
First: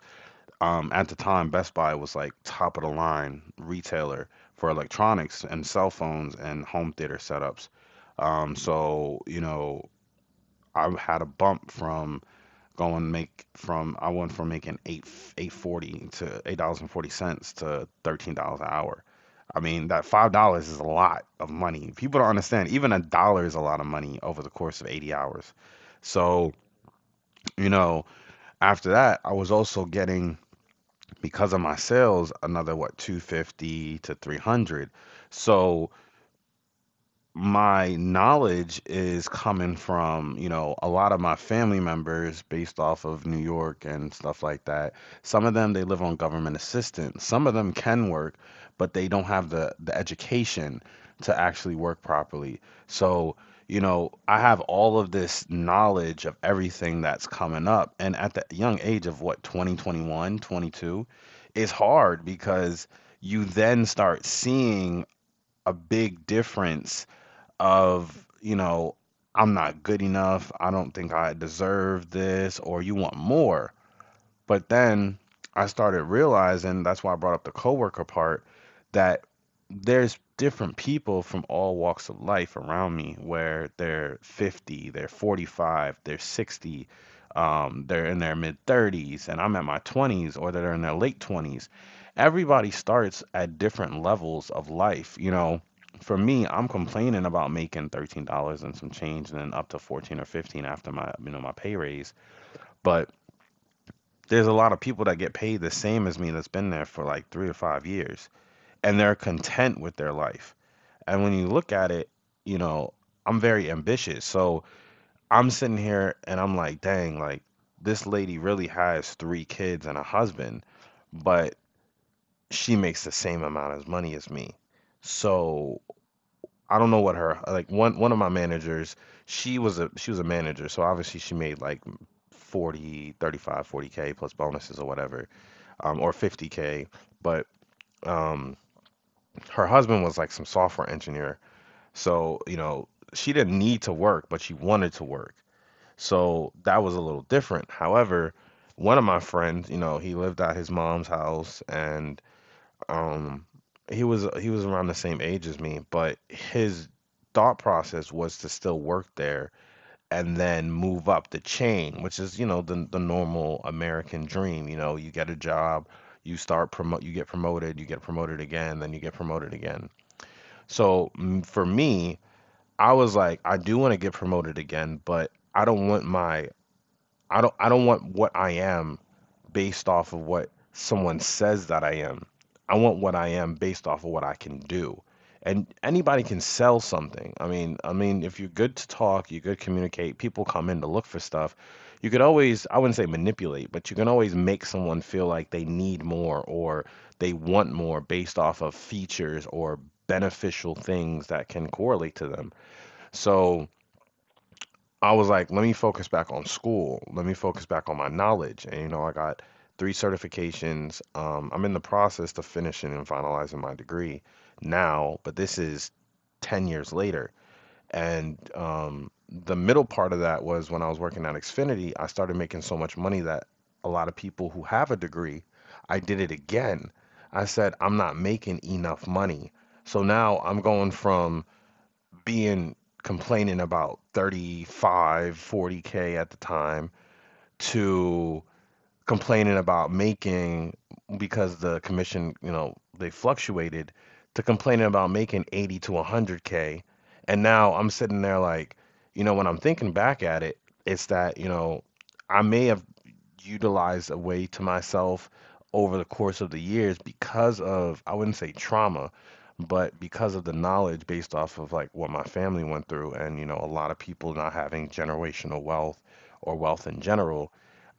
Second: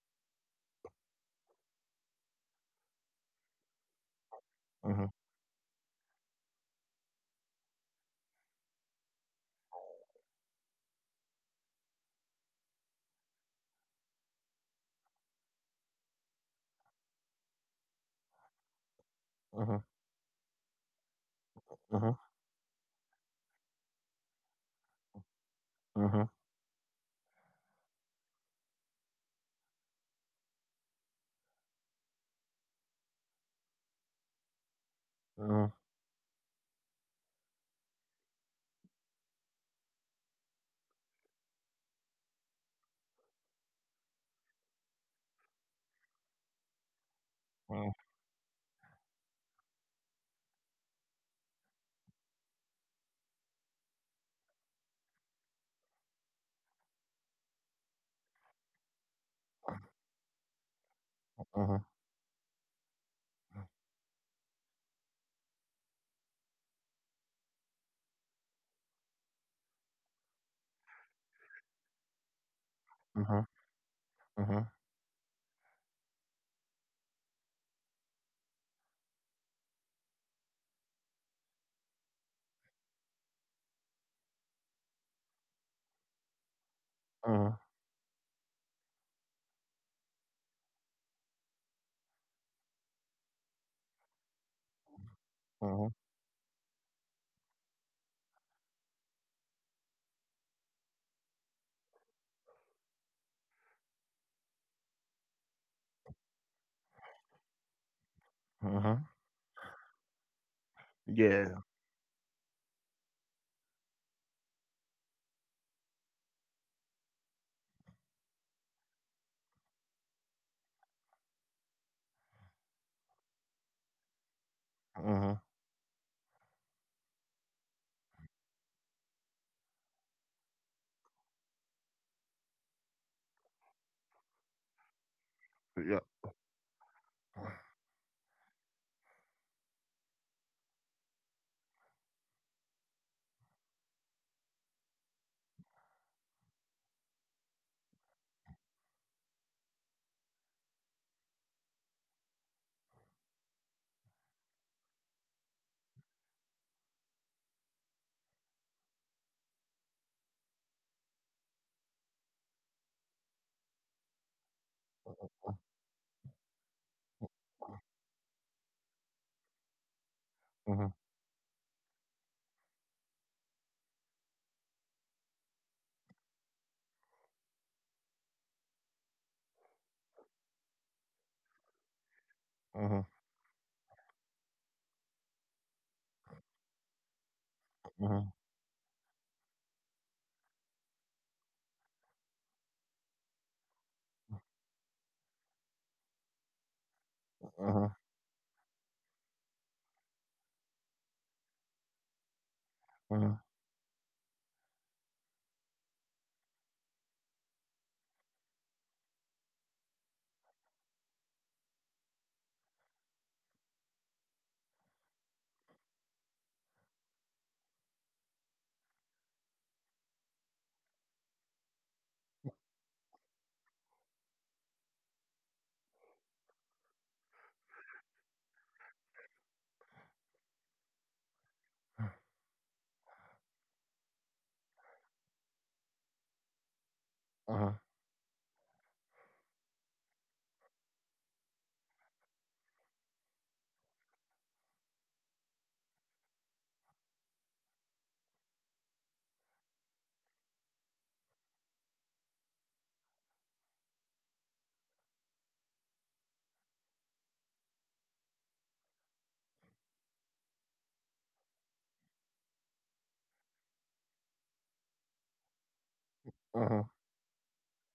at the time, Best Buy was like top of the line retailer for
mhm,
electronics and cell phones and home theater setups, so, you know, I had a bump from going make from I went from making 8, 840 to $8.40 to $13 an hour. I
mhm, mhm,
mean, that $5 is a lot of money.
mhm,
People don't understand. Even a dollar is a lot of money over the course of 80 hours. So, you know, after that, I was also getting, because of my sales, another what, 250 to 300.
mhm, mhm,
So my knowledge is coming from, you know, a lot of my family members based off of New York and stuff like that. Some of them, they live on government assistance. Some of them can work, but they don't have the education to actually work properly. So, you know, I have all of this knowledge of everything that's coming up, and at the young age of what, 20, 21, 22,
mhm,
it's
mhm,
hard because you then start seeing a big difference of, you know, I'm not good enough. I don't think I deserve this, or you want more. But then I started realizing, that's why I brought up the coworker part, that there's different people from all walks of life around me where they're 50, they're 45, they're 60,
mhm, mhm,
they're in their mid 30s, and I'm at my 20s, or they're in their late 20s. Everybody starts at different levels of life. You know,
mhm,
for me, I'm complaining about making $13 and some change, and then up to 14 or 15 after my, you know, my pay raise. But there's a lot of people that get paid the same as me that's been there for like 3 or 5 years, and
mhm.
they're content with their life. And when you
Yeah.
look at it, you know, I'm very ambitious. So I'm sitting here and I'm like, dang, like, this lady really has three kids and a husband, but she makes the same amount of money as me.
Mhm.
So I don't know what her, like, one of my managers, she was a manager, so obviously she made like 40, 35, 40K plus bonuses or whatever,
Yep.
or 50K. But, um, her husband was like some software engineer. So, you know, she didn't need to work, but she wanted to work. So that was a little different. However, one of my friends, you know, he lived at his mom's house, and, um, he was around the same age as me, but his thought process was to still work there and then move up the chain, which is, you know, the normal American dream. You know, you get a job, you start promote, you get promoted again, then you get promoted again.
Mhm,
So, for me, I was like, I do want to get promoted again, but I don't want what I am based off of what someone says that I am. I want
mhm,
what I am based off of what I can do. And anybody can sell something. I mean,
mhm,
if you're good to talk, you're good to communicate, people come in to look for stuff. You could always, I wouldn't say manipulate, but you can always make someone feel like they need more, or they want
mhm,
more based off of features or beneficial things that can correlate to them.
mhm,
So I was like, let me focus back on school. Let me focus back on my knowledge. And, you know, I got three certifications. I'm in the process of finishing and finalizing my degree now, but this is 10 years later. And, the middle part of that was when I was working at Xfinity, I started making so much money that, a lot of people who have a degree, I did it again. I said, I'm not making enough money. So now I'm going from being complaining about 35, 40K at the time,
mhm,
to complaining about making, because the commission, you know, they fluctuated, to complaining about making 80 to 100K. And now I'm sitting there like, when I'm thinking back at it, it's that, I may have utilized a way to myself over the course of the years because of, I wouldn't say trauma, but because of the knowledge based off of like what my family went through and, a lot of people not having generational wealth or wealth
mhm,
in general.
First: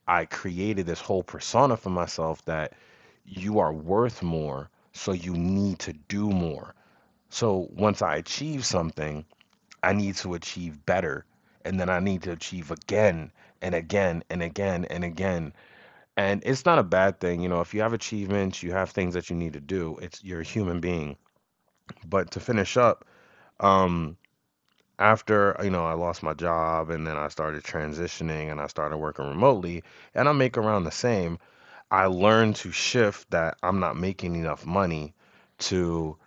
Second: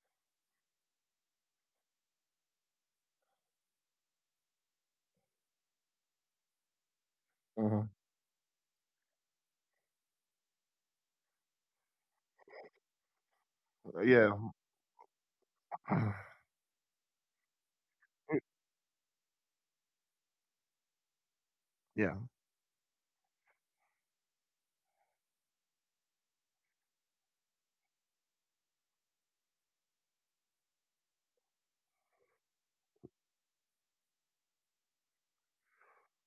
I created this whole persona for myself that you are worth more, so you need to do more. So
mhm.
once I achieve something, I need to achieve better. And then I need to achieve again and again and
Yeah.
again and again. And it's not a bad thing. You know, if you have achievements, you have things that you need to do. It's you're a human being.
Yeah.
But to finish up, um, after, I lost my job and then I started transitioning and I started working remotely and I make around the same. I learned to shift that I'm not making enough money to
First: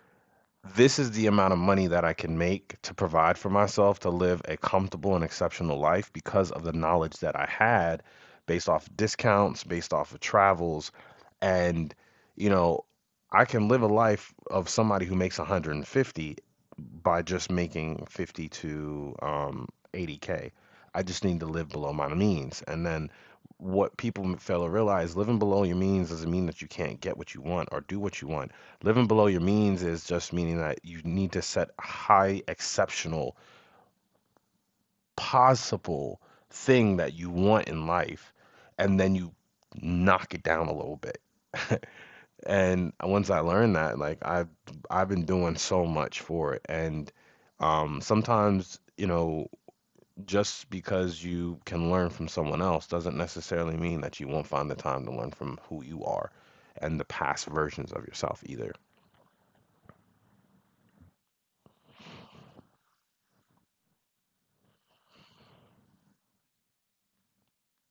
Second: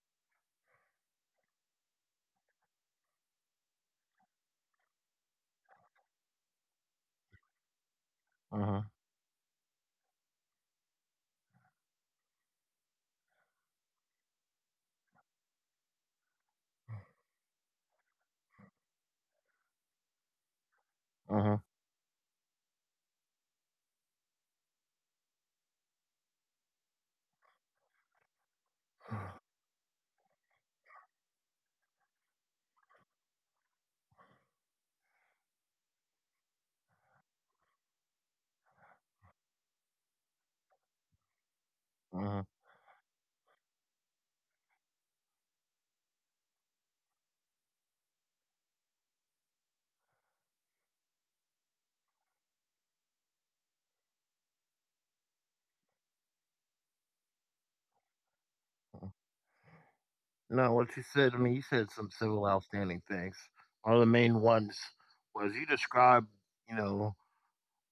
this is the amount of money that I can make to provide for myself to live a comfortable and exceptional life because of the knowledge that I had based
Mhm,
off discounts, based off of travels. And, you know, I can live a life of somebody who makes 150 by just making 50 to 80K. I just need to
mhm,
live below my means. And then what people fail to realize living below your means doesn't mean that you can't get what you want or do what you want. Living below your means is just meaning that you need to set a high, exceptional, possible thing that you want in life, and then you knock it down a little bit.
mhm.
And once I learned that, like I've been doing so much for it, and sometimes just because you can learn from someone else doesn't necessarily mean that you won't find the time to learn from who you are and the past versions of yourself either.
No, what you said, I mean, you said some several outstanding things. One of the main ones was you described, you know,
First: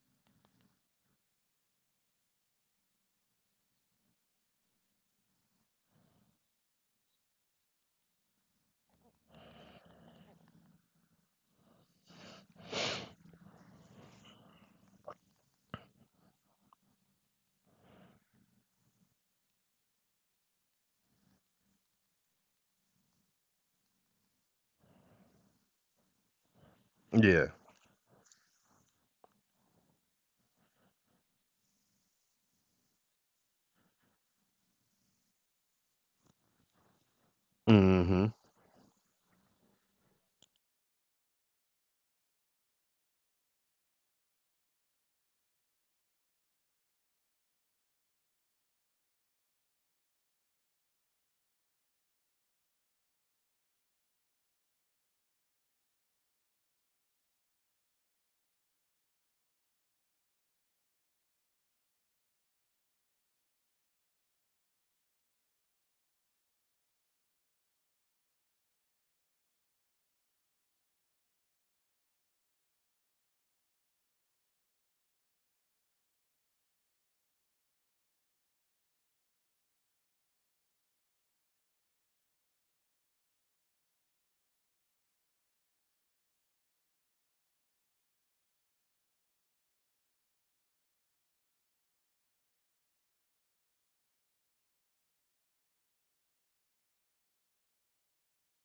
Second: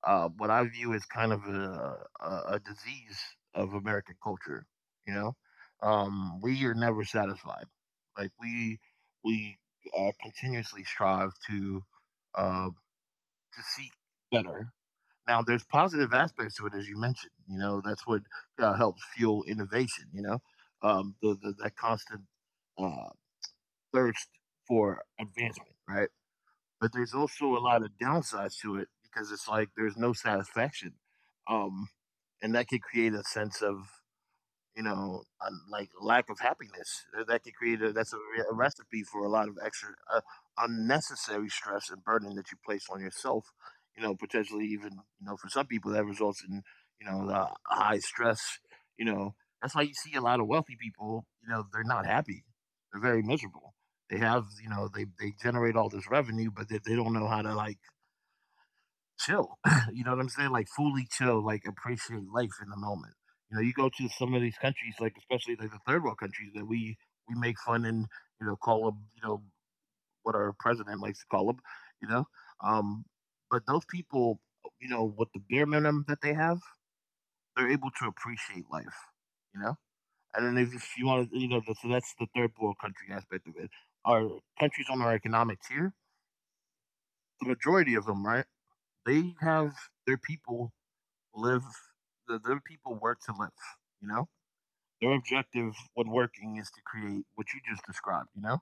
what I view as kind of a, a disease of American culture. You know, we are never satisfied. Like we continuously strive uh, to seek better. Now, there's positive aspects to it, as you mentioned. You know, that's what helps fuel innovation. You know, the that constant uh, thirst for advancement, right? But there's
Yeah.
also a lot of downsides to it because it's like there's no satisfaction, um, and that can create a sense of you know, like lack of happiness that can
Mm
create
hmm.
a, that's a recipe for a lot of extra unnecessary stress and burden that you place on yourself. You know, potentially even you know for some people that results in you know the high stress. You know, that's why you see a lot of wealthy people. You know, they're not happy. They're very miserable. They have you know they generate all this revenue, but they don't know how to like chill. You know what I'm saying? Like fully chill, like appreciate life in the moment. You know, you go to some of these countries, like especially like the third world countries that we make fun and you know call them you know what our president likes to call them, you know. Um, but those people, you know, with the bare minimum that they have, they're able to appreciate life. You know, and then if you want to, you know, so that's the third world country aspect of it. Our countries on our economic tier, the majority of them, right? They have their people live the them people work to live, you know? Their objective when working is to create what you just described, you know?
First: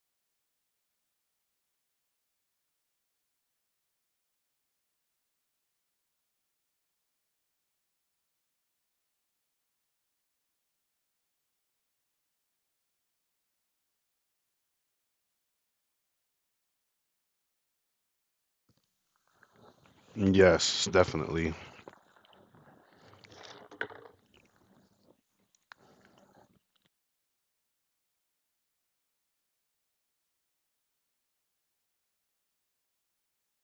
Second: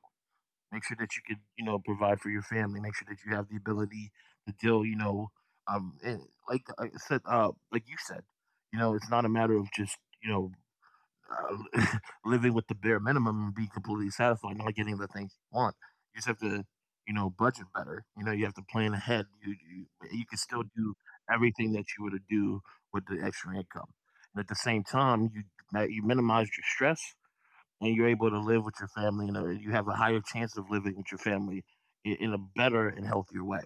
Make sure that you can, you know, provide for your family, make sure that you have the ability to deal, you know, and like you said, you know, it's not a matter of just, you know, um, living with the bare minimum and be completely satisfied, not getting the things you want. You just have to, you know, budget better. You know, you have to plan ahead. You you can still
Yes,
do
definitely.
everything that you would do with the extra income, and at the same time, you that you minimize your stress and you're able to live with your family. You know, you have a higher chance of living with your family in a better and healthier way.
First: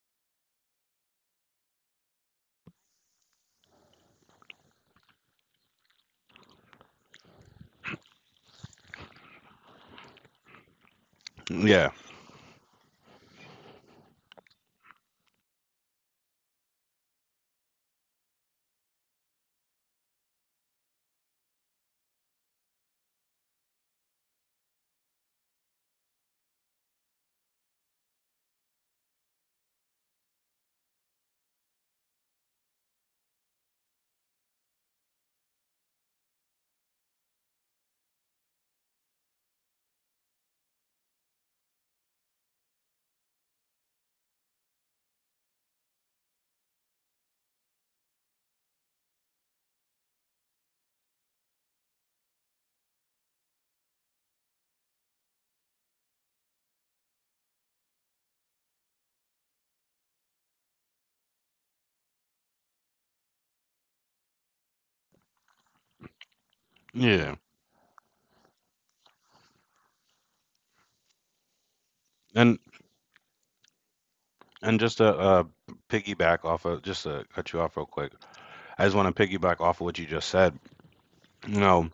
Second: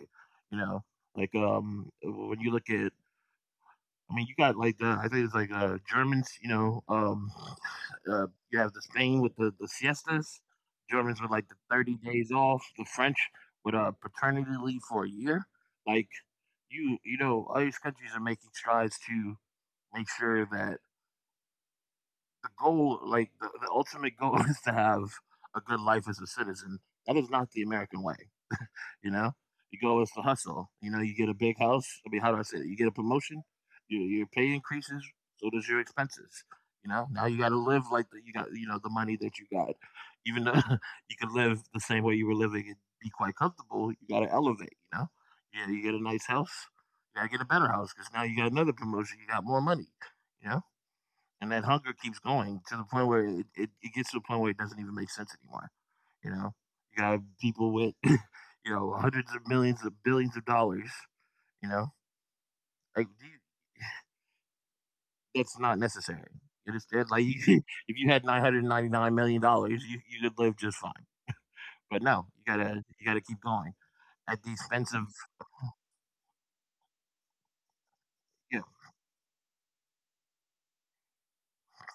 You know, like when you look at I mean, you got like the I think it's like Germans, you know, uh, you have the Spain with the siestas, Germans with like the
Yeah,
30 days off, the French with a paternity leave for a year. Like you know, all these countries are making strides to make sure that the goal like the ultimate goal is to have a good life as a citizen. That is not the American way. You know, you go with the goal is to hustle. You know, you get a big house. I mean, how do I say that? You get a promotion, your pay increases, so does your expenses. You know, now you got to live like the, you got you know the money that you got. Even though you can live the same way you were living and be quite comfortable, you got to elevate. You know, yeah, you get a nice house, you got to get a better house because now you got another promotion, you got more money. You know, and that hunger keeps going to the point where it gets to the point where it doesn't even make sense anymore. You know, you gotta have people with, you know, hundreds of millions of billions of dollars. You know, like do you, that's not necessary. It is understand? Like,
yeah,
if you had $999 million, you could live just fine. But no,
and
you gotta keep going at the
and
expense
just
of
to piggyback off of, just to cut you off real quick,
yeah.
I just want to piggyback off of what you just said. You know,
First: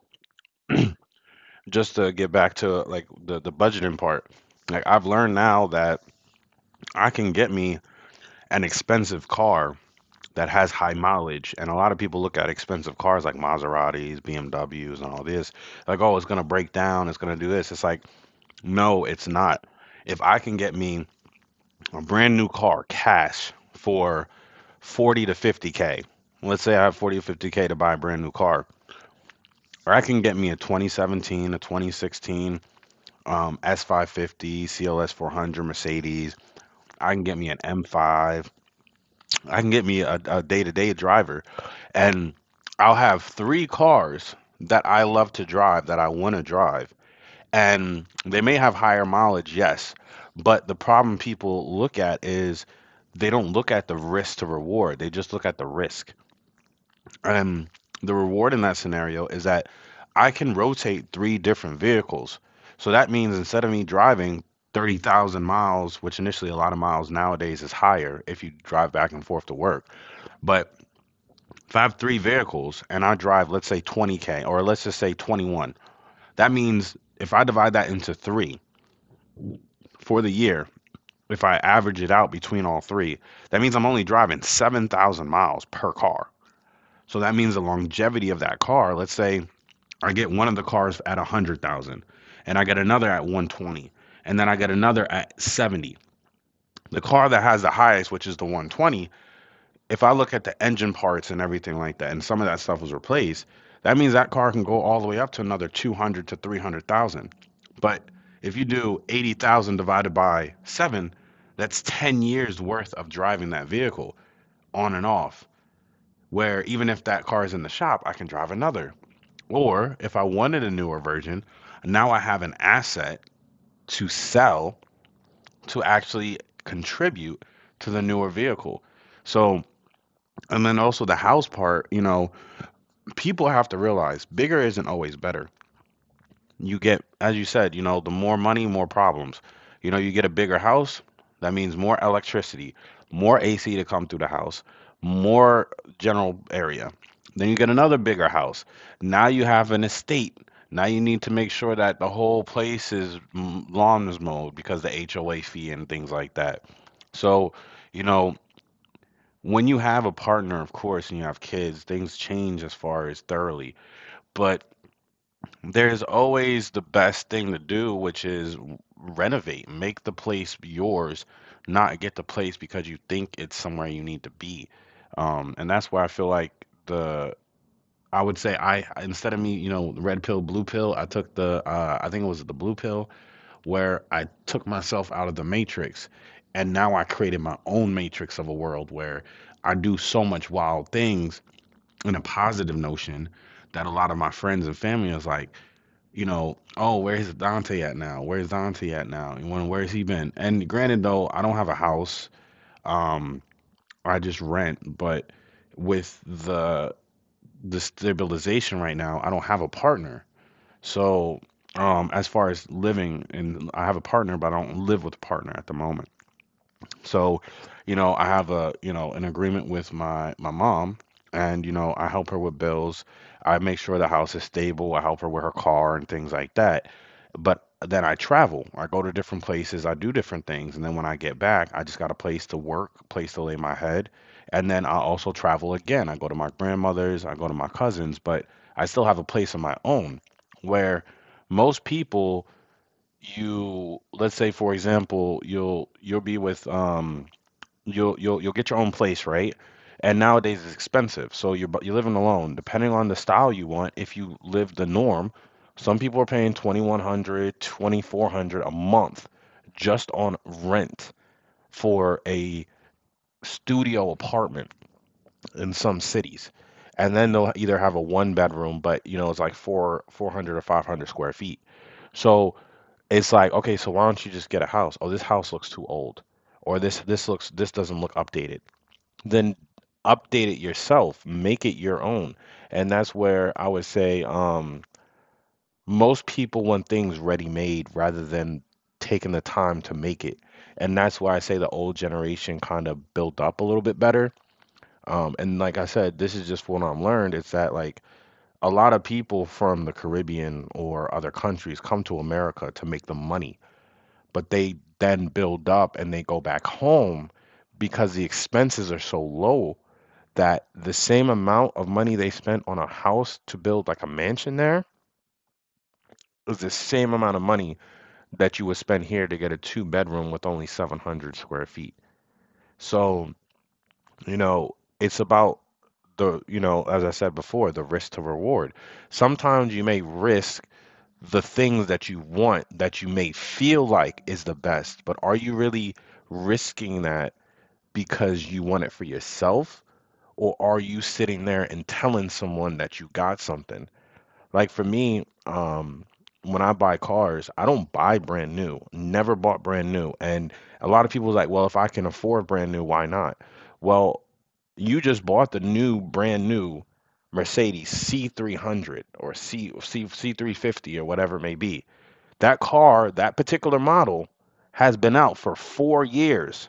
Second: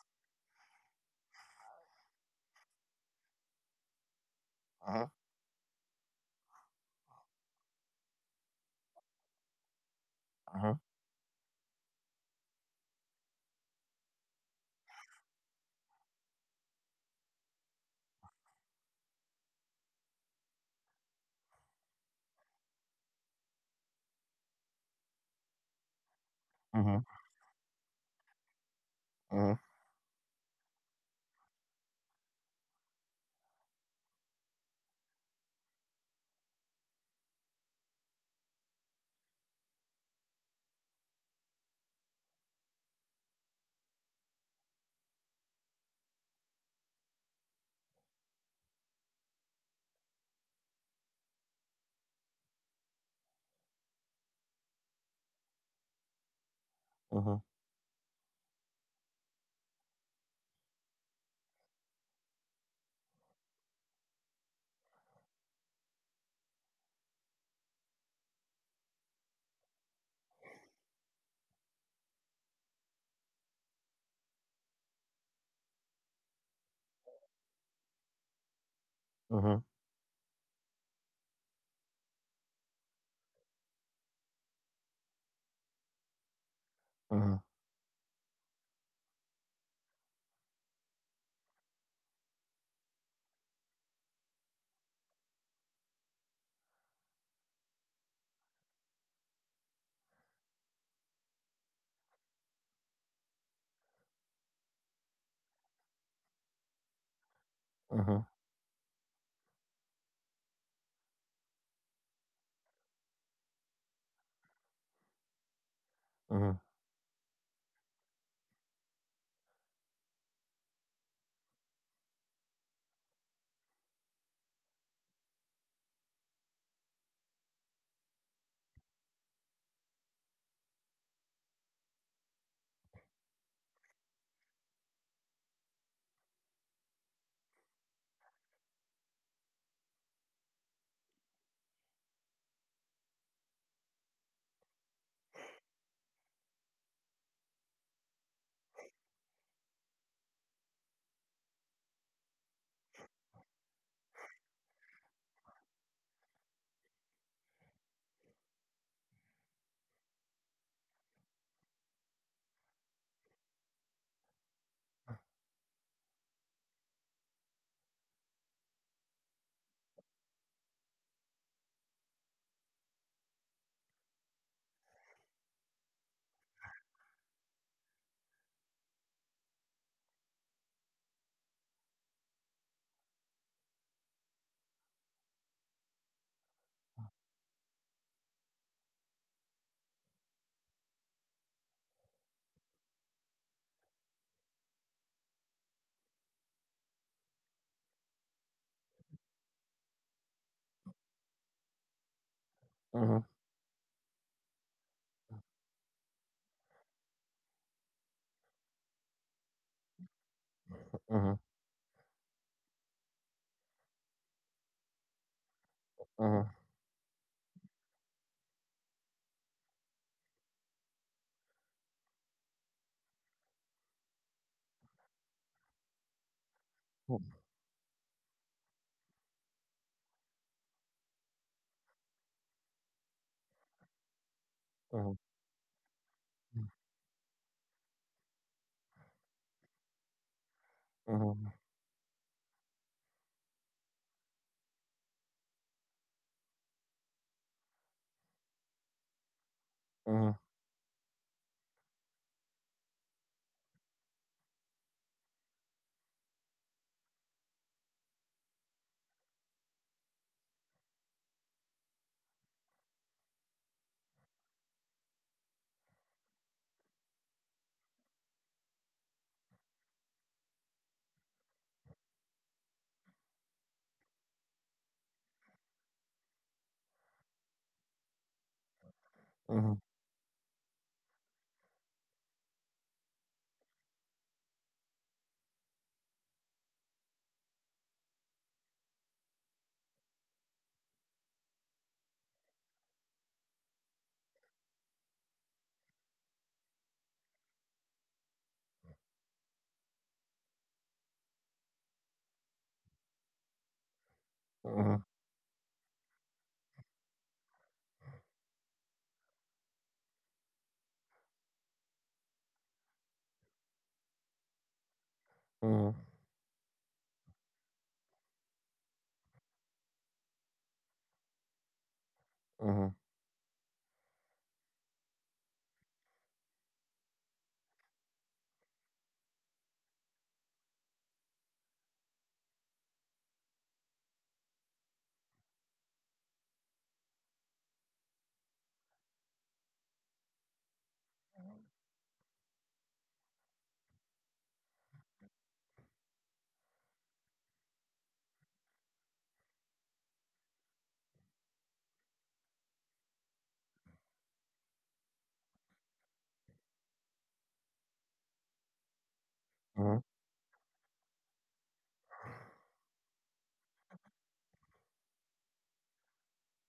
just to get back to like the budgeting part. Like
Uh
I've
huh.
learned now that I can get me an expensive car that
Uh
has
huh.
high mileage, and a lot of people look at expensive cars like Maseratis, BMWs, and all this. Like, oh, it's gonna break down, it's gonna do this. It's like, no, it's not. If I can get me a brand new car cash for 40 to 50K, let's say
Uh
I have
huh.
40 to 50K to buy a brand new car, or I can get me a 2017, a 2016, S550 cls 400 mercedes. I can get me an M5. I can get me a day-to-day driver, and I'll have three cars that I love to drive that I want to drive. And they may have higher mileage, yes, but the problem people look at is they don't look at the risk to reward. They just look at the risk.
Uh huh.
And the reward in that scenario is that I can rotate three different vehicles. So that means instead of me driving 30,000 miles, which initially a lot of miles nowadays is higher if you drive back and forth to work, but if I have three vehicles and I drive, let's say 20K, or let's just say 21, that means if I divide that into three
Uh huh.
for the year, if I average it out between all three, that means I'm only driving 7,000 miles per car.
Uh
So that
huh.
means the longevity of that car, let's say I get one of the cars at 100,000 and I get another at 120 and then I get another at 70. The car that has the highest, which is the 120, if I look at the engine parts and everything like that, and some of that stuff was replaced, that means that car can go all the way up to another 200 to 300,000.
Uh
But
huh.
if you do 80,000 divided by 7, that's 10 years worth of driving that vehicle on and off.
Uh huh.
Where even if that car is in the shop, I can drive another. Or if I wanted a newer version, now I have an asset to sell to actually contribute to the newer vehicle. So, and then also the house part, people have to realize bigger isn't always better. You get, as you said, the more money, more problems. You know, you get a bigger house, that means more electricity, more AC to come through the house, more general area. Then you get another bigger house. Now you have an estate. Now you need to make sure that the whole place is lawn is mowed because the HOA fee and things like that. So, you know, when you have a partner, of course, and you have kids, things change as far as thoroughly. But there's always the best thing to do, which is renovate, make the place yours, not get the place because you think it's somewhere you need to be. And that's where I feel like the I would say I instead of me, red pill, blue pill, I took the I think it was the blue pill where I took myself out of the matrix, and now I created my own matrix of a world where I do so much wild things in a positive notion that a lot of my friends and family is like oh, where's Dante at now? Where's Dante at now? And when where's he been? And granted though, I don't have a house.
Uh huh.
Um, I just rent, but with the stabilization right now, I don't have a partner.
Uh huh.
So, as far as living and I have a partner, but I don't live with a partner at the moment.
Uh huh.
So, I have a, an agreement with my mom and I help her with bills. I make sure the house is stable. I help her with her car and things like that. But then I travel. I go to different places. I do different things. And then when I get back, I just got a place to work, place to lay my head. And then I also travel again. I go to my grandmother's, I go to my cousin's, but I still have a place of my own where
Uh-huh, uh-huh,
most people you let's say for example, you'll be with you'll get your own place, right? And
uh-huh,
nowadays it's expensive, so you're living alone. Depending on the style you want, if you live the norm, some people are paying 2,100, 2,400 a month just on rent for a studio apartment in some cities. And then they'll either have a one bedroom, but you know, it's like four 400 or 500 square feet. So it's like, okay, so why don't you just get a house? Oh, this house looks too old. Or this doesn't look updated, then update it yourself, make it your own. And that's where I would say most people want things ready made rather than taking the time to make it. And that's why I say the old generation kind of built up a little bit better. And like I said, this is just what I have learned. It's that like a lot of people from the Caribbean or other countries come to America to make the money, but they then build up and they go back home because the expenses are so low that the same amount of money they spent on a house to build like a mansion there
uh-huh,
is the same amount of money that you would spend here to get a two-bedroom with only 700 square feet.
uh-huh, uh-huh.
So, you know, it's about the, as I said before, the risk to reward. Sometimes you may risk the things that you want that you may feel like is the best, but are you really risking that because you want it for yourself? Or are you sitting there and telling someone that you got something? Like for me, when I buy cars, I don't buy brand new. Never bought brand new. And a lot of people was like, well, if I can afford brand new, why not? Well, you just bought the new brand new Mercedes C300 or C, C C350 or whatever it may be. That car, that particular model, has been out for 4 years.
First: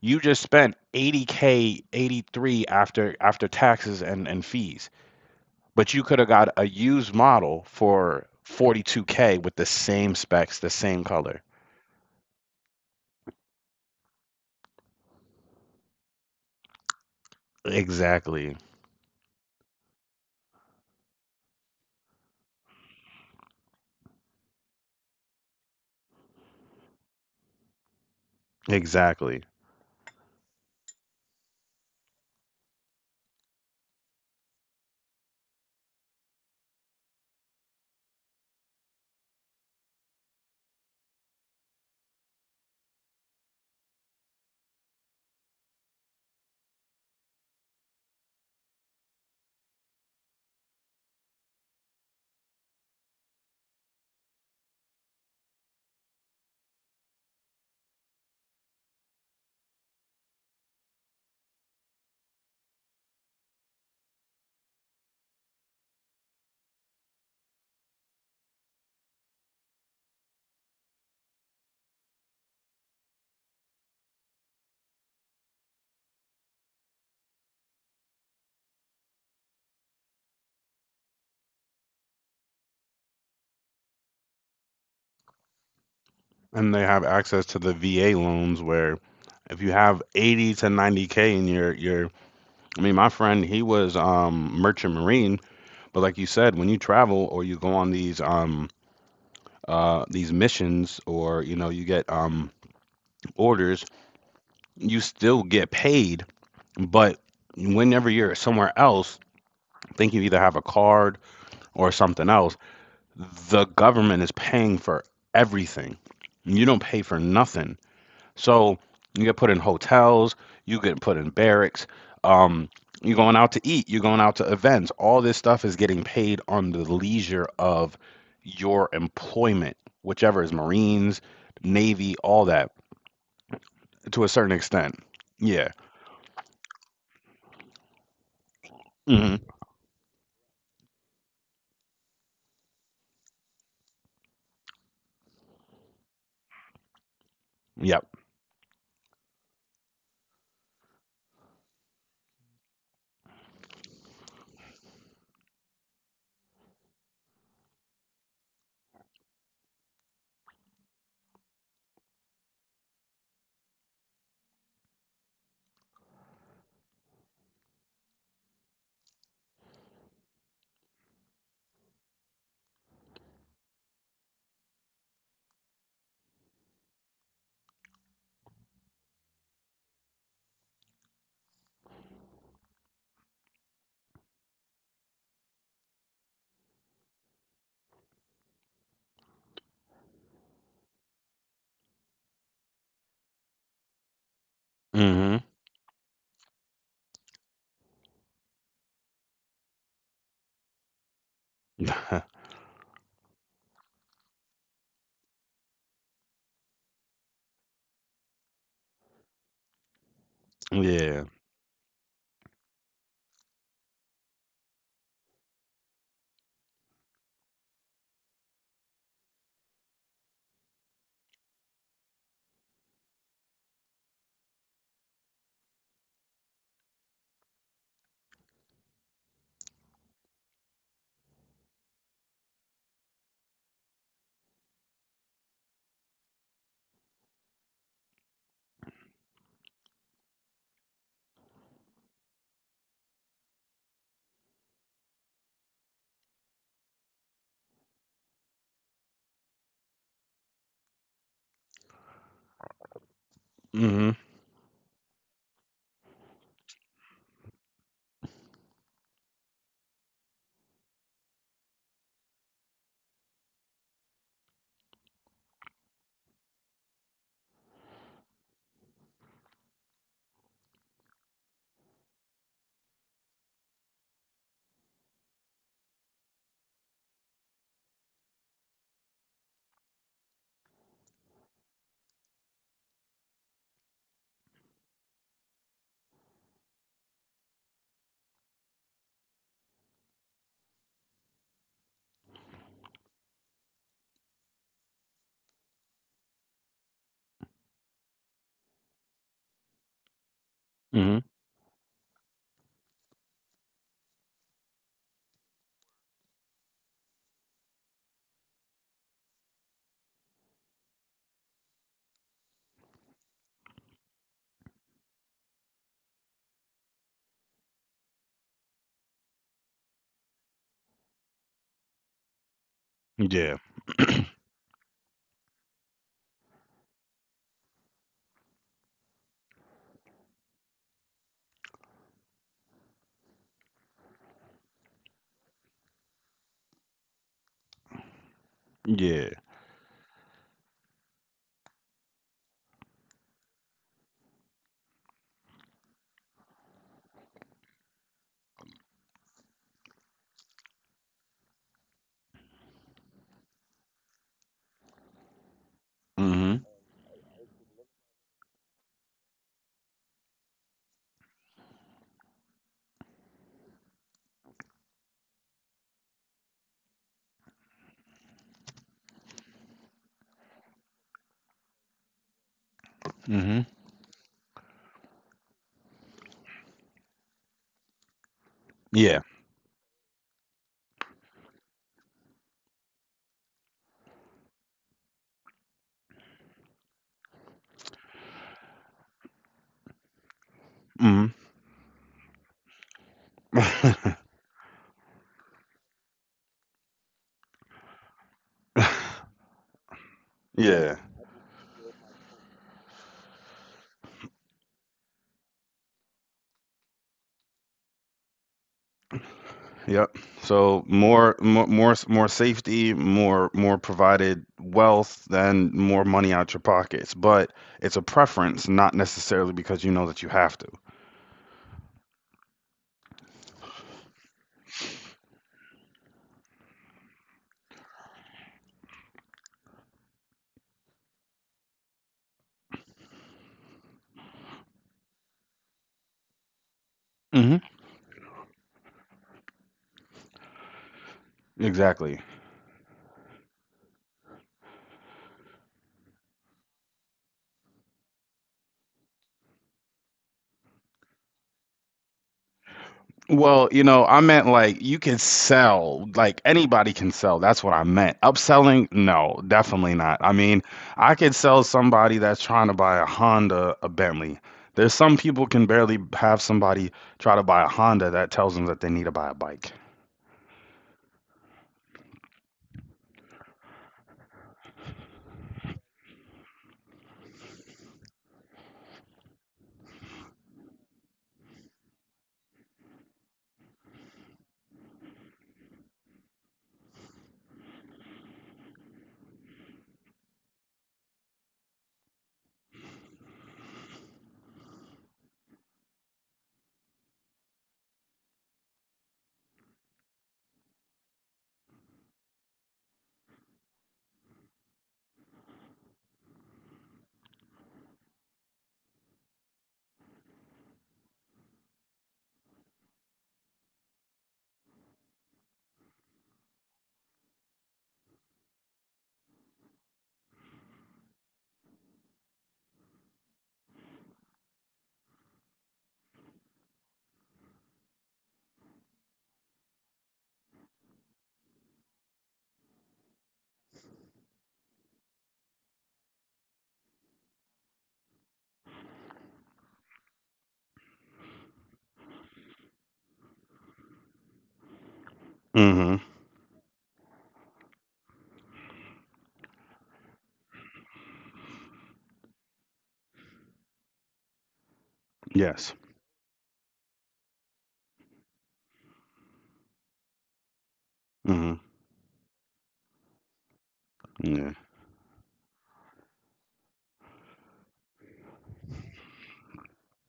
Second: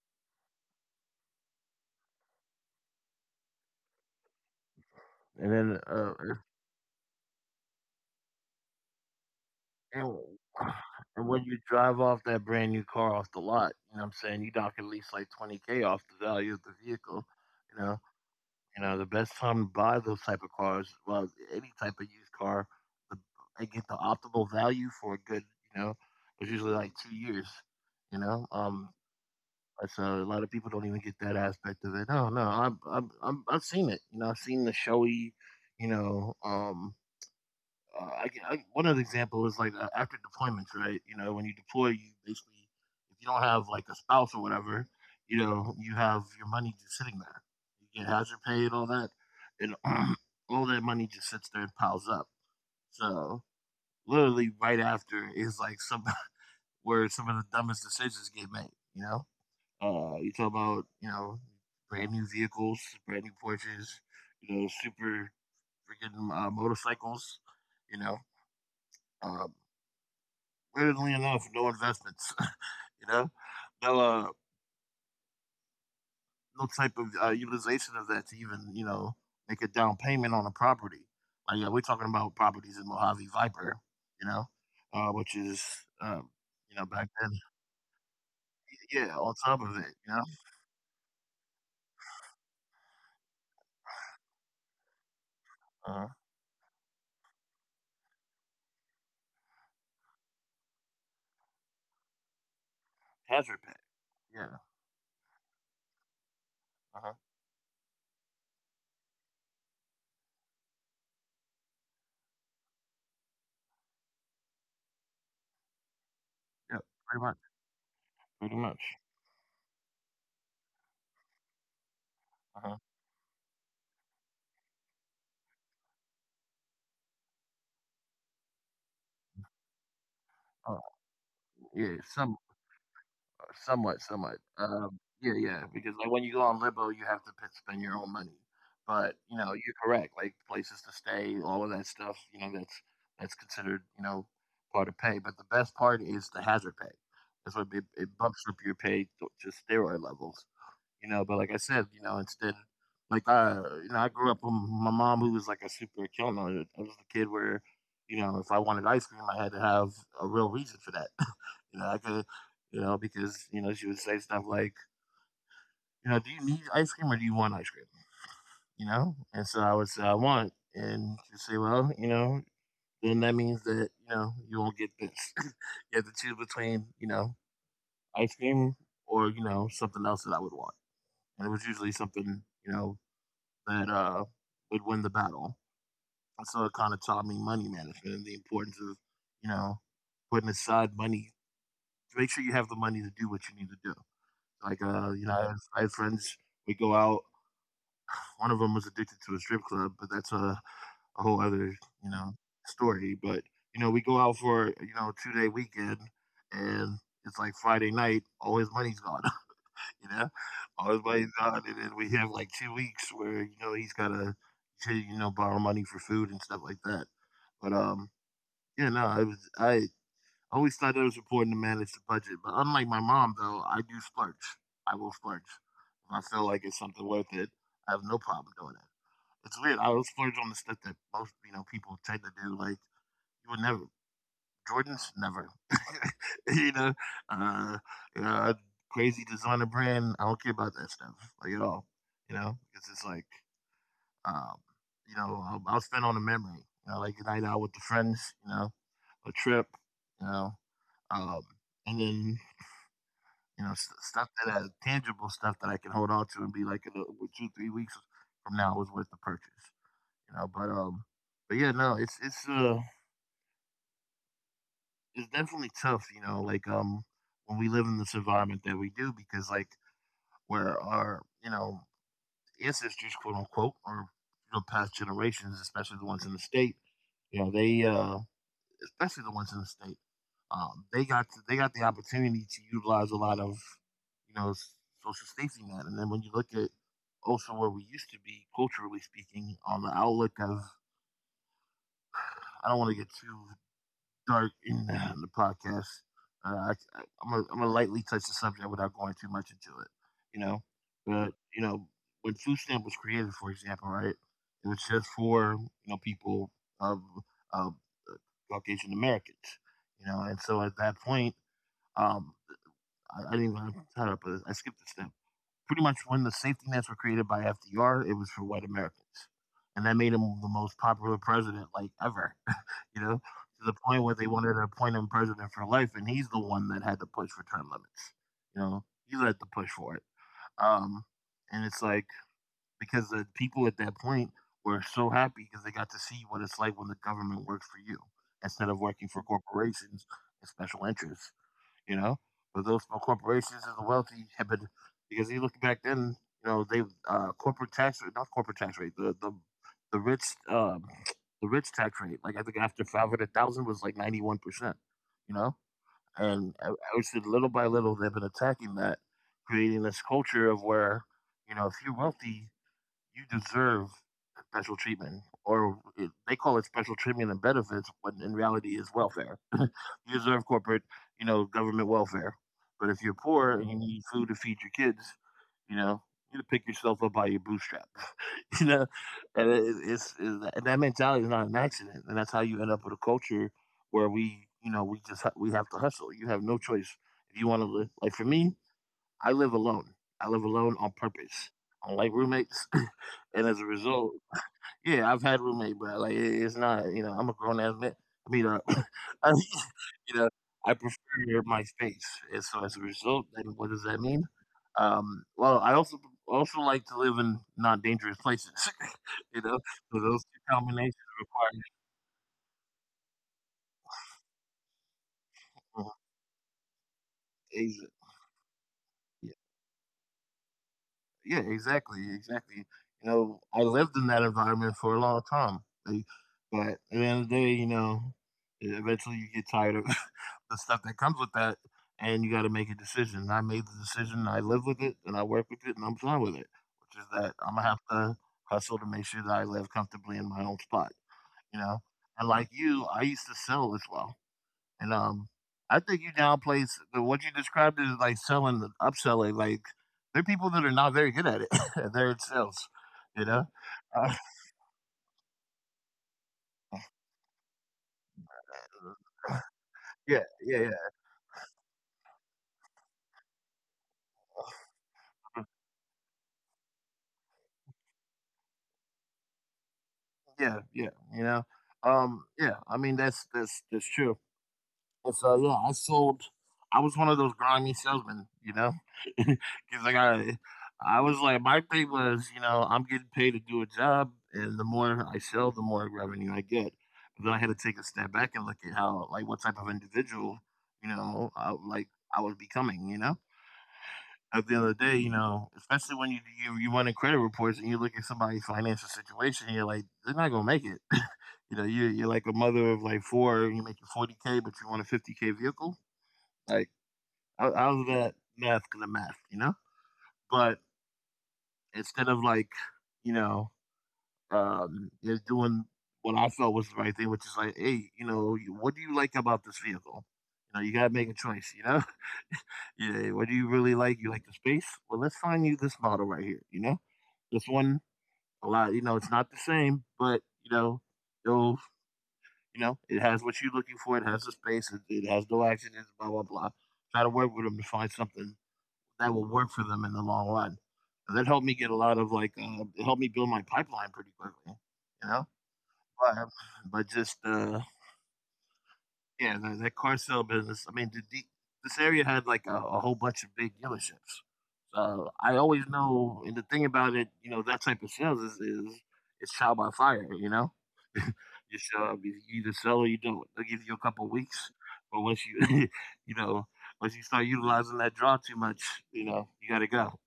You just spent 80K, 83 after taxes and, fees,
And then
but you could have
uh
got a used model for 42K with the same
And
specs, the same
and
color.
when you drive off that brand new car off the lot, you know what I'm saying? You knock at least like 20K off the value of the vehicle, you know.
Exactly.
You know, the best time to buy those type of cars, well, any type of used car, the, and get the optimal value for a good, you know, it's usually like 2 years, you know.
Exactly.
So a lot of people don't even get that aspect of it. No, no, I've seen it. You know, I've seen the showy, you know, one other example is like after deployments, right? You know, when you deploy, you basically, if you don't have like a spouse or whatever, you know, you have your money just sitting there. You get hazard pay and all that, and all that money just sits there and piles up. So literally, right after is like some where some of the dumbest decisions get made. You know, you talk about you know brand new vehicles, brand new Porsches, you know, super freaking motorcycles. You know, um, weirdly enough, no investments. You know, no no type of utilization of that to even you know make a down payment on a property. Like yeah, we're talking about properties in Mojave Viper, you know, which is um,
And
you
they
know
have
back then,
access to the VA loans where
yeah, on top
if you
of it,
have
you know,
80 to 90K in your I mean, my friend he was merchant marine, but
uh,
like you said when you travel or you go on these these missions or you know you get
hazard pay,
orders,
yeah,
you still get paid
uh huh,
but whenever you're somewhere else I think you either have a card or something else, the government is paying for everything. You
yeah,
don't pay for
pretty much,
nothing.
pretty
So
much,
you get put in hotels, you get put in barracks, um,
uh
you're going out to eat, you're going out to events. All this stuff is getting paid on the leisure of your employment, whichever is
huh,
Marines,
yeah,
Navy,
some
all that
somewhat,
to a
somewhat.
certain extent.
Yeah, yeah.
Yeah.
Because like when you go on Libo, you have to spend your own money. But you
Hmm.
know, you're correct. Like places to stay, all of that stuff. You know, that's considered you know part of pay. But the best part is the hazard pay. That's what it,
Yep.
it bumps up your pay to steroid levels you know, but like I said, you know, instead, like you know, I grew up with my mom who was like a super killer. I was the kid where, you know, if I wanted ice cream, I had to have a real reason for that. You know, I could, you know, because you know she would say stuff like, you know, do you need ice cream or do you want ice cream? You know, and so I would say I want, and she'd say, well, you know, then that means that you know you won't get this. You have to choose between you know ice cream or you know something else that I would want, and it was usually something you know that would win the battle. And so it kind of taught me money management and the importance of, you know, putting aside money to make sure you have the money to do what you need to do. Like, you know,
Hmm.
I have friends, we go out. One of them was addicted to a strip club, but that's a whole other, you know, story. But, you know, we go out for, you know, 2 day weekend and it's like Friday night, all his money's gone. You know, always by
Yeah.
his God. And then we have like 2 weeks where you know he's gotta, to, you know, borrow money for food and stuff like that. But yeah, no, I was I always thought it was important to manage the budget. But unlike my mom, though, I do splurge. I will splurge if I feel like it's something worth it. I have no problem doing it. It's weird. I will splurge on the stuff that most people tend to do. Like you would never. Jordans, never. you know, uh, you know, crazy designer brand. I don't care about that stuff like at all. You know, it's just like, um, you know, I'll spend on a memory. Like a night out with the friends. A trip. You know, um, and then
Hmm.
stuff that has tangible stuff that I can hold on to and be like, two three weeks from now was worth the purchase. You know, but um, but yeah, no, it's definitely tough, like when we live in this environment that we do, because like where our, ancestors, quote unquote, or past generations, especially the ones in the state, you know, they especially the ones in the state, they they got the opportunity to utilize a lot of, you know, s- social safety net. And then when you look at also where we used to be, culturally speaking, on the outlook of — I don't want to get too dark in the podcast. I'm gonna lightly touch the subject without going too much into it, you know.
Hmm.
But when food stamp was created, for example, right, it was just for people of of Caucasian Americans. And so at that point, um, I didn't even cut up. I skipped a step. Pretty much when the safety nets were created by FDR, it was for white Americans, and that made him the most popular president like ever,
Yeah.
to the point where they wanted to appoint him president for life, and he's the one that had to push for term limits. You know, he had to push for it. Um, and it's like, because the people at that point were so happy because they got to see what it's like when the government works for you instead of working for
Yeah.
corporations and special interests, you know? But those small corporations and the wealthy have been — because you look back then, you know, they corporate tax rate, not corporate tax rate, the rich um, the rich tax rate, like I think after 500,000 was like 91%, you know. And
Hmm.
I would say, little by little, they've been attacking that, creating this culture of where, if you're wealthy, you deserve special treatment, or they call it special treatment and benefits, when in reality is welfare. You deserve corporate, government welfare. But if you're poor and
Hmm.
you need food to feed your kids, you know, you need to pick yourself up by your bootstraps, you know,
Yeah.
and it- it's and that mentality is not an accident, and that's how you end up with a culture where we, you know, we just ha- we have to hustle. You have no choice if you want to live. Like for me, I live alone. I live alone on
Mhm.
purpose. I don't like roommates, and as a result, yeah, I've had roommate, but like it's not. You know, I'm a grown ass man. I mean, I, you know, I
Yeah.
prefer my space, and so as a result, then what does that mean? Well, I also like to live in not dangerous places. you know, so
Yep.
those two
So
combinations
more,
require
more, more, more safety, more, more provided wealth, then
different
more money out your pockets. But
behavior.
it's a preference, not necessarily because you know that you have to.
Yeah, exactly, exactly. I lived in that environment for a long time, but at the end of the day, eventually you get tired of the stuff that comes with that, and you got to make a decision. And I made the decision. I live with it, and I work with it, and I'm fine with it. Which is that I'm
Hmm.
gonna have to hustle to make sure that I live comfortably in my own spot. You know,
Exactly.
and like you, I used to sell as well. And, I think you downplays the what you described is like selling and upselling. Like, there are people that are not very good at it. And they're in sales, you know?
Well,
Uh,
I meant like you could sell, like anybody can sell. That's what I meant. Upselling? No, definitely not.
yeah,
I mean,
yeah, yeah,
I could sell somebody that's trying to buy a Honda a Bentley. There's some people can barely have somebody try to buy a Honda that tells them that they need to buy a bike.
yeah, yeah, you know? Yeah, I mean, that's true. And so yeah, I sold. I was one of those grimy salesmen, you know, because like I was like my thing was, I'm getting paid to do a job, and the more I sell, the more revenue I get. But then I had to take a step back and look at how, like, what type of individual, you know, I, like I was becoming. At the end of the day, especially when you run in credit reports and you look at somebody's financial situation, you're like, they're not gonna make it. you know, you you're like a mother of like four, and you're making 40K, but you want a 50K vehicle. Like I was that math gonna math, you know. But instead of like, you know, just doing what I felt was the right thing, which is like, hey, what do you like about this vehicle? You gotta make a choice. Yeah, what do you really like? You like the space? Well, let's find you this model right here. This one a lot. It's not the same, but it'll, it has what you're looking for. It has the space. It has no accidents. Blah blah blah. Try to work with them to find something that will work for them in the long run. And that helped me get a lot of like, it helped me build my pipeline pretty quickly, you know.
Mm-hmm.
But, um, but just yeah, that car sale business. I mean, this area had like a whole bunch of big dealerships. So I always
Yes.
know, and the thing about it, that type of sales is it's trial by fire. You know,
Mm-hmm.
you show up, you either sell or you don't. They'll give you a couple of
Yeah.
weeks, but you know, once you start utilizing that draw too much, you got to go.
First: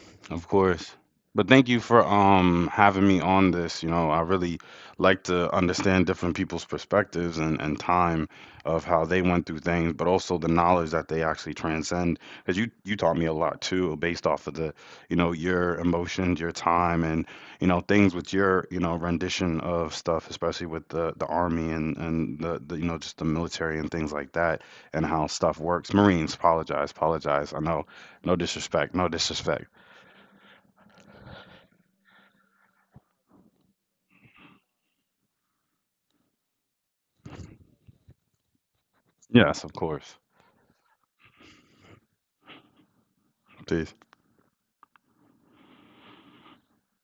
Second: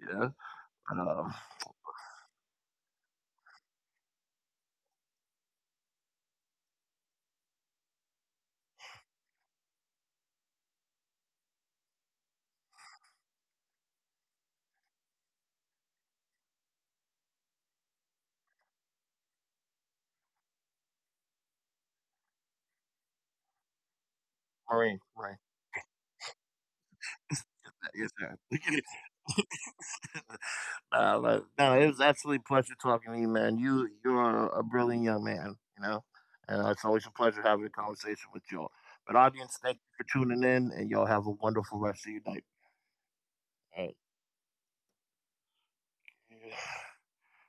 Yeah.
Of course.
But,
But thank you for having me on this. I really like to understand different people's perspectives and time of how they went through things, but also the knowledge that they actually transcend. Because you taught me a lot too, based off of the, your emotions, your time and, things with your, rendition of stuff, especially with the army and the you know, just the military and things like that
Marine,
and how
right.
stuff works. Marines, apologize, apologize. I know,
Yes, sir.
no disrespect, no disrespect.
Nah, but no, it was absolutely a pleasure talking to you, man. You are a brilliant young man, and it's always a pleasure having a conversation with y'all. But audience,
Yes, of
thank you for
course.
tuning in, and y'all have a wonderful rest of your night. All
Peace.
right.